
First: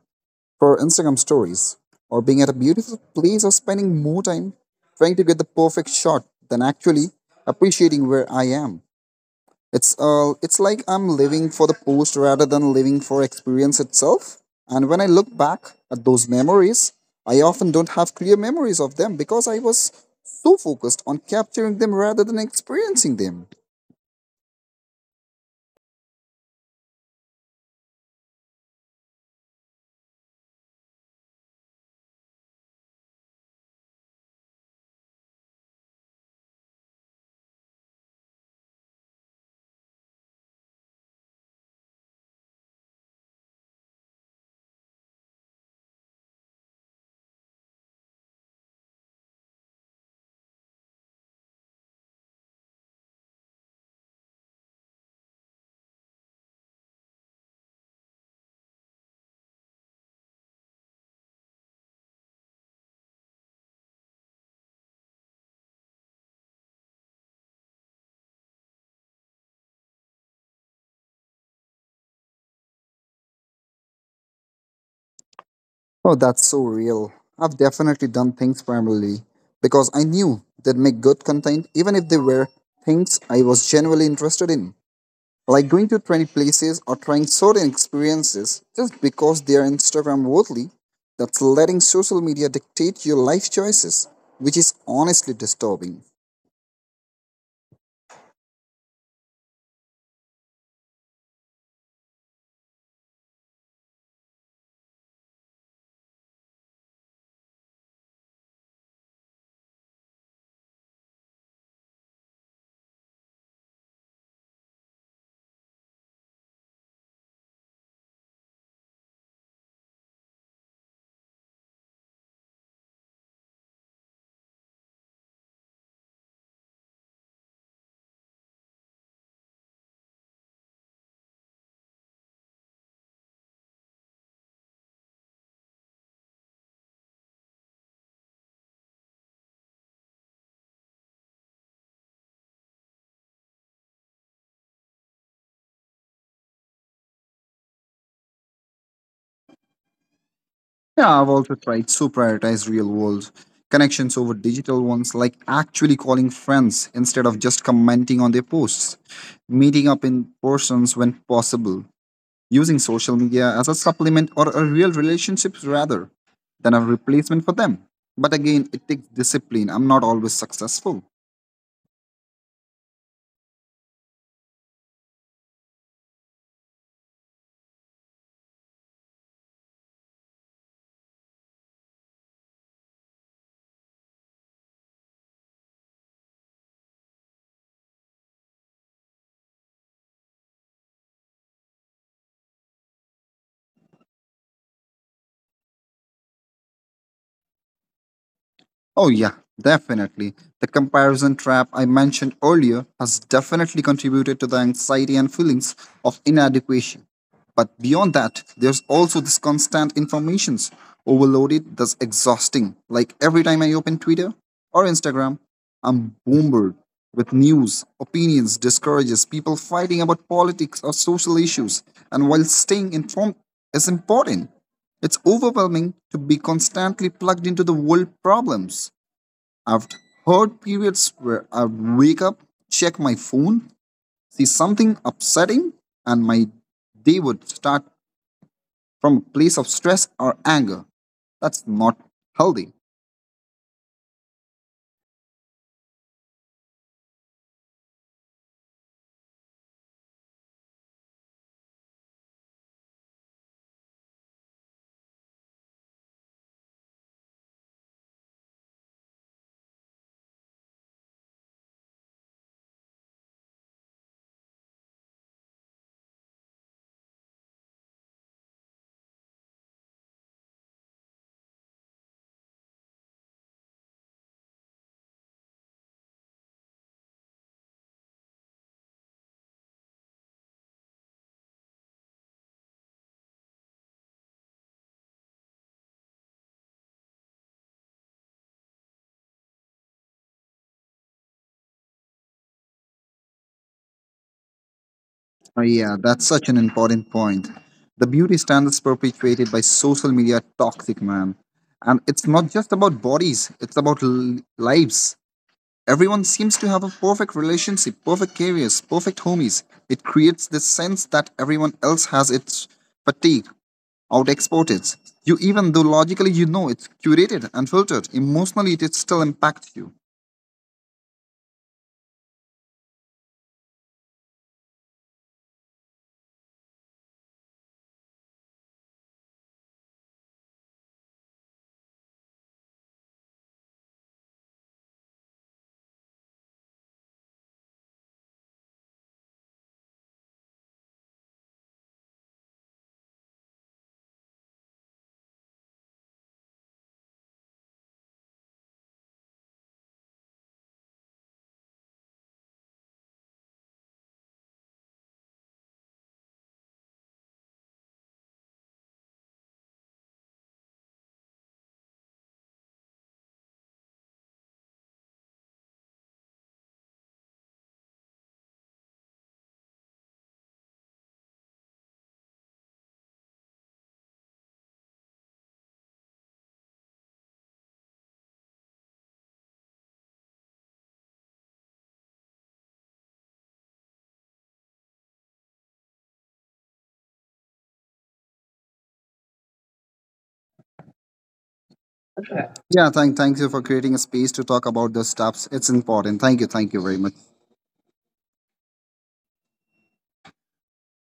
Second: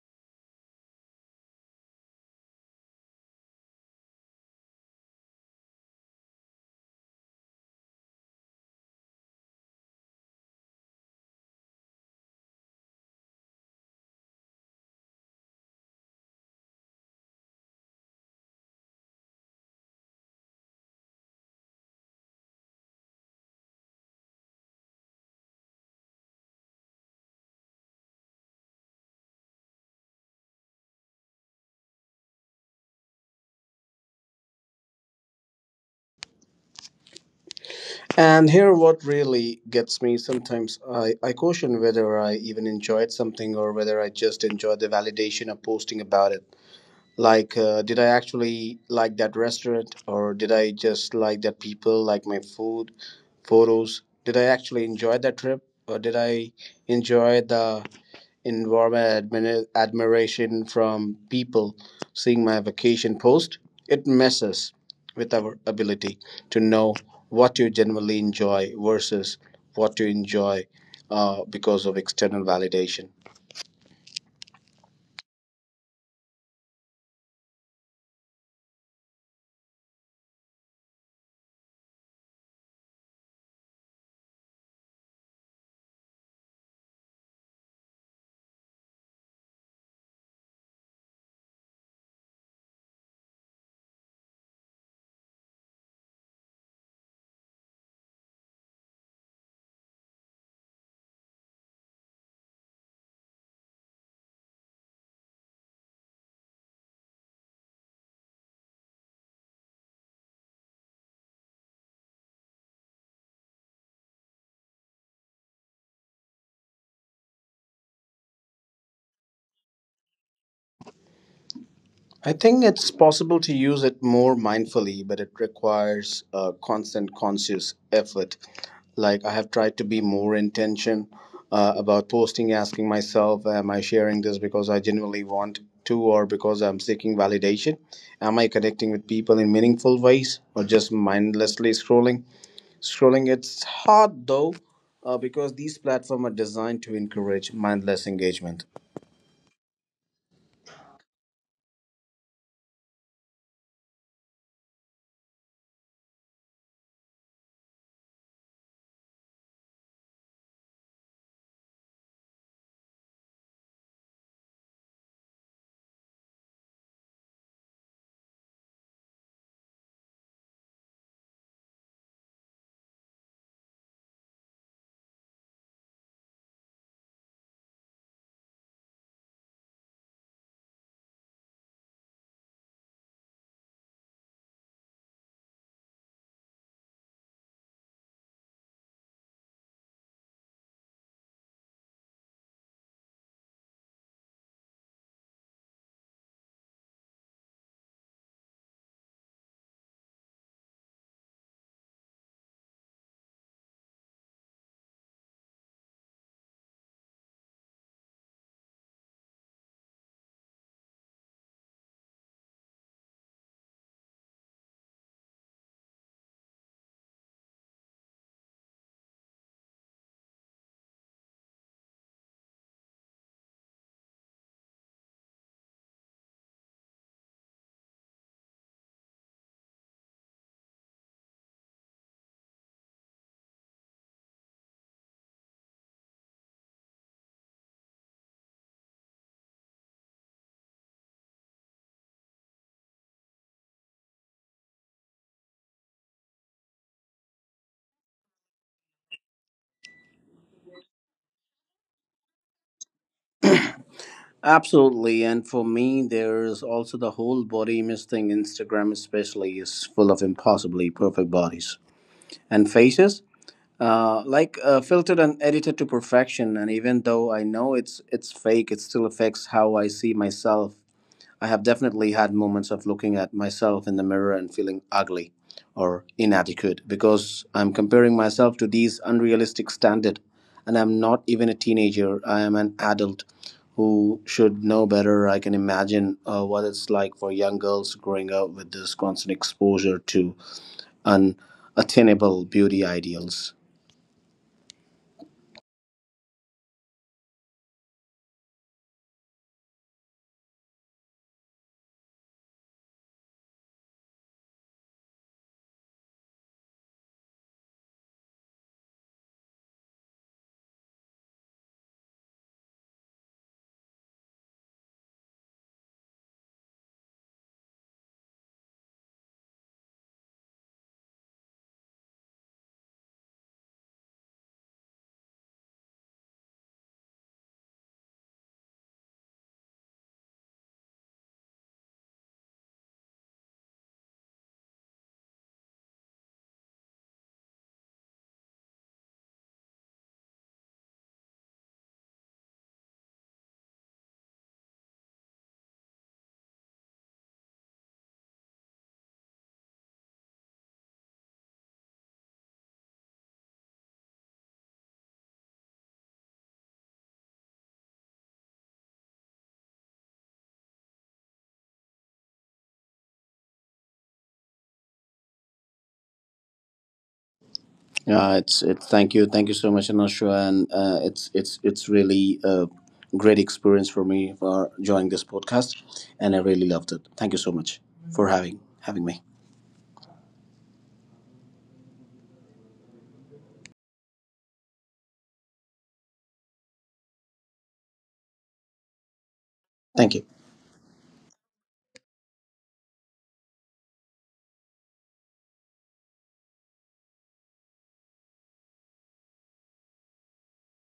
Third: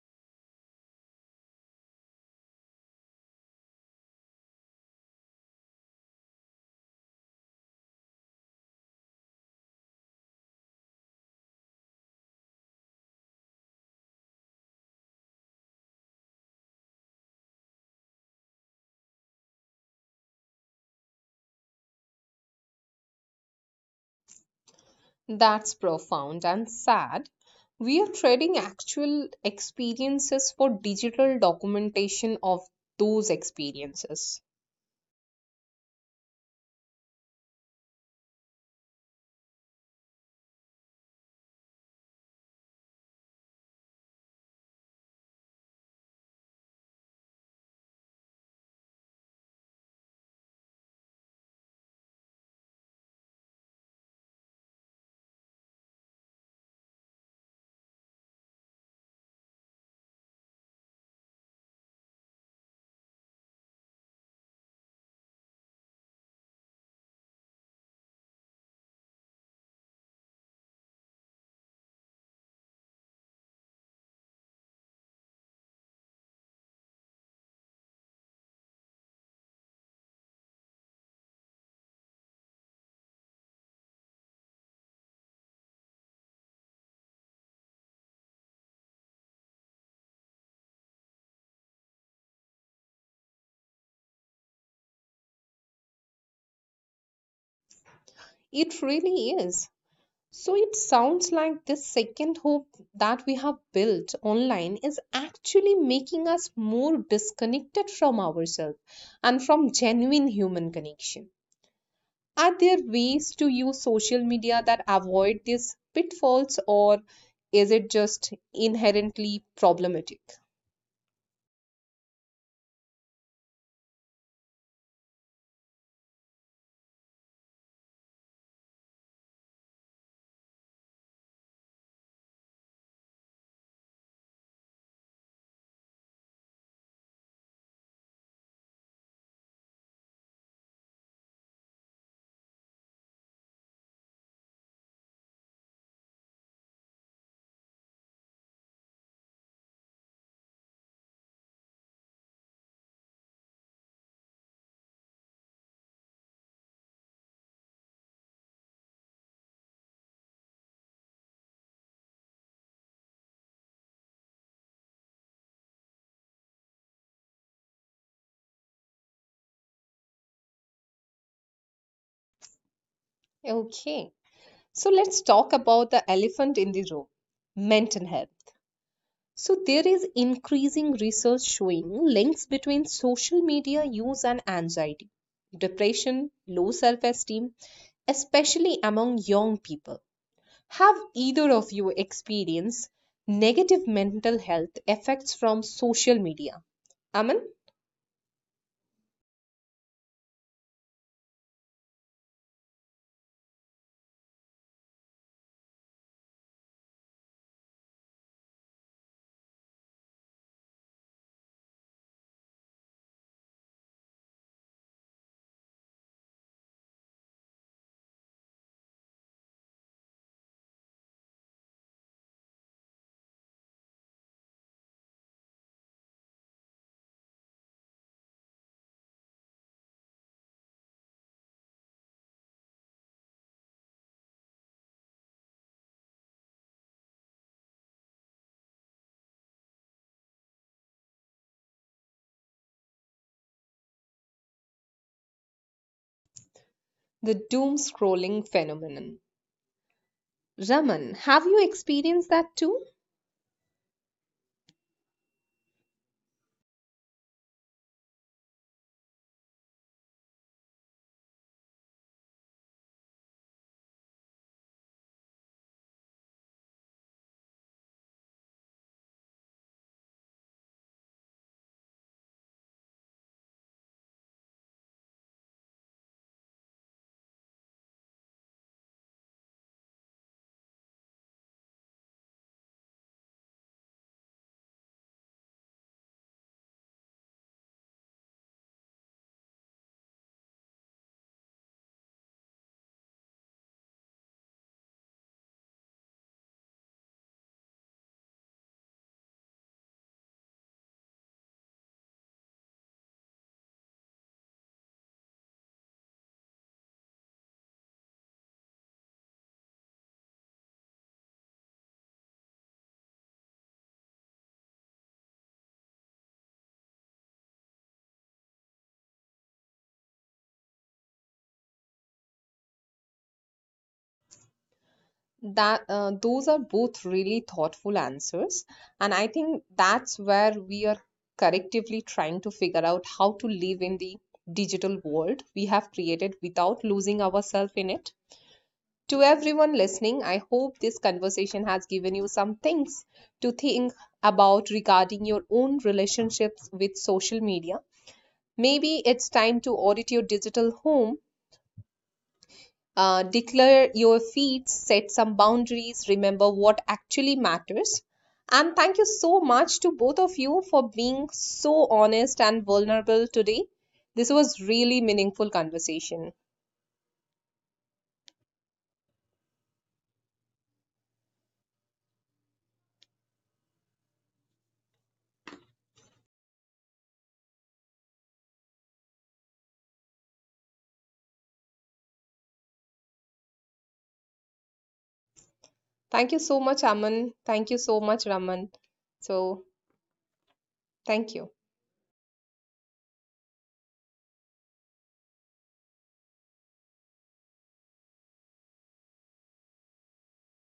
Speaker 2: for Instagram stories, or being at a beautiful place, or spending more time trying to get the perfect shot than actually appreciating where I am. It's uh, it's like I'm living for the post rather than living for experience itself. And when I look back at those memories, I often don't have clear memories of them because I was so focused on capturing them rather than experiencing them.
Speaker 1: That's profound and sad. We are trading actual experiences for digital documentation of those experiences.
Speaker 3: And here what really gets me, sometimes i, I question whether I even enjoyed something or whether I just enjoy the validation of posting about it. Like uh, did I actually like that restaurant, or did I just like that people like my food photos? Did I actually enjoy that trip, or did I enjoy the environment admira- admiration from people seeing my vacation post? It messes with our ability to know what you genuinely enjoy versus what you enjoy uh, because of external validation.
Speaker 2: Oh, that's so real. I've definitely done things primarily because I knew they'd make good content, even if they were things I was genuinely interested in. Like going to twenty places or trying certain experiences just because they are Instagram worthy, that's letting social media dictate your life choices, which is honestly disturbing.
Speaker 1: It really is. So it sounds like this second hope that we have built online is actually making us more disconnected from ourselves and from genuine human connection. Are there ways to use social media that avoid these pitfalls, or is it just inherently problematic?
Speaker 3: I think it's possible to use it more mindfully, but it requires a constant conscious effort. Like I have tried to be more intention uh, about posting, asking myself, am I sharing this because I genuinely want to or because I'm seeking validation? Am I connecting with people in meaningful ways or just mindlessly scrolling? Scrolling, it's hard though, uh, because these platforms are designed to encourage mindless engagement.
Speaker 2: Yeah, I've also tried to prioritize real world connections over digital ones, like actually calling friends instead of just commenting on their posts, meeting up in persons when possible, using social media as a supplement or a real relationships rather than a replacement for them. But again, it takes discipline. I'm not always successful.
Speaker 1: Okay, so let's talk about the elephant in the room, mental health. So, there is increasing research showing links between social media use and anxiety, depression, low self esteem, especially among young people. Have either of you experienced negative mental health effects from social media? Aman,
Speaker 2: Oh, yeah, definitely. The comparison trap I mentioned earlier has definitely contributed to the anxiety and feelings of inadequacy. But beyond that, there's also this constant information's overloaded that's exhausting. Like every time I open Twitter or Instagram, I'm bombarded with news, opinions, discourages, people fighting about politics or social issues. And while staying informed is important, it's overwhelming to be constantly plugged into the world problems. I've heard periods where I wake up, check my phone, see something upsetting, and my day would start from a place of stress or anger. That's not healthy.
Speaker 1: the doom scrolling phenomenon. Raman, have you experienced that too?
Speaker 3: Absolutely. And for me, there's also the whole body image thing. Instagram, especially, is full of impossibly perfect bodies and faces. Uh, like uh, filtered and edited to perfection, and even though I know it's it's fake, it still affects how I see myself. I have definitely had moments of looking at myself in the mirror and feeling ugly or inadequate because I'm comparing myself to these unrealistic standard. And I'm not even a teenager. I am an adult who should know better. I can imagine uh, what it's like for young girls growing up with this constant exposure to unattainable beauty ideals.
Speaker 2: Oh, yeah, that's such an important point. The beauty standards perpetuated by social media are toxic, man. And it's not just about bodies, it's about l- lives. Everyone seems to have a perfect relationship, perfect careers, perfect homies. It creates this sense that everyone else has its fatigue out export it. You even though logically you know it's curated and filtered, emotionally it still impacts you.
Speaker 1: That uh, those are both really thoughtful answers, and I think that's where we are collectively trying to figure out how to live in the digital world we have created without losing ourselves in it. To everyone listening, I hope this conversation has given you some things to think about regarding your own relationships with social media. Maybe it's time to audit your digital home, uh, declare your feeds, set some boundaries, remember what actually matters. And thank you so much to both of you for being so honest and vulnerable today. This was really meaningful conversation.
Speaker 3: Yeah, it's it's thank you, thank you so much, Anusha, and uh, it's it's it's really a great experience for me for joining this podcast, and I really loved it. Thank you so much for having having me.
Speaker 1: Thank you so much, Aman. Thank you so much, Raman. So,
Speaker 3: Thank you.
Speaker 1: thank you.
Speaker 2: Yeah, thank thank you for creating a space to talk about the stuffs. It's important. Thank you, thank you very much.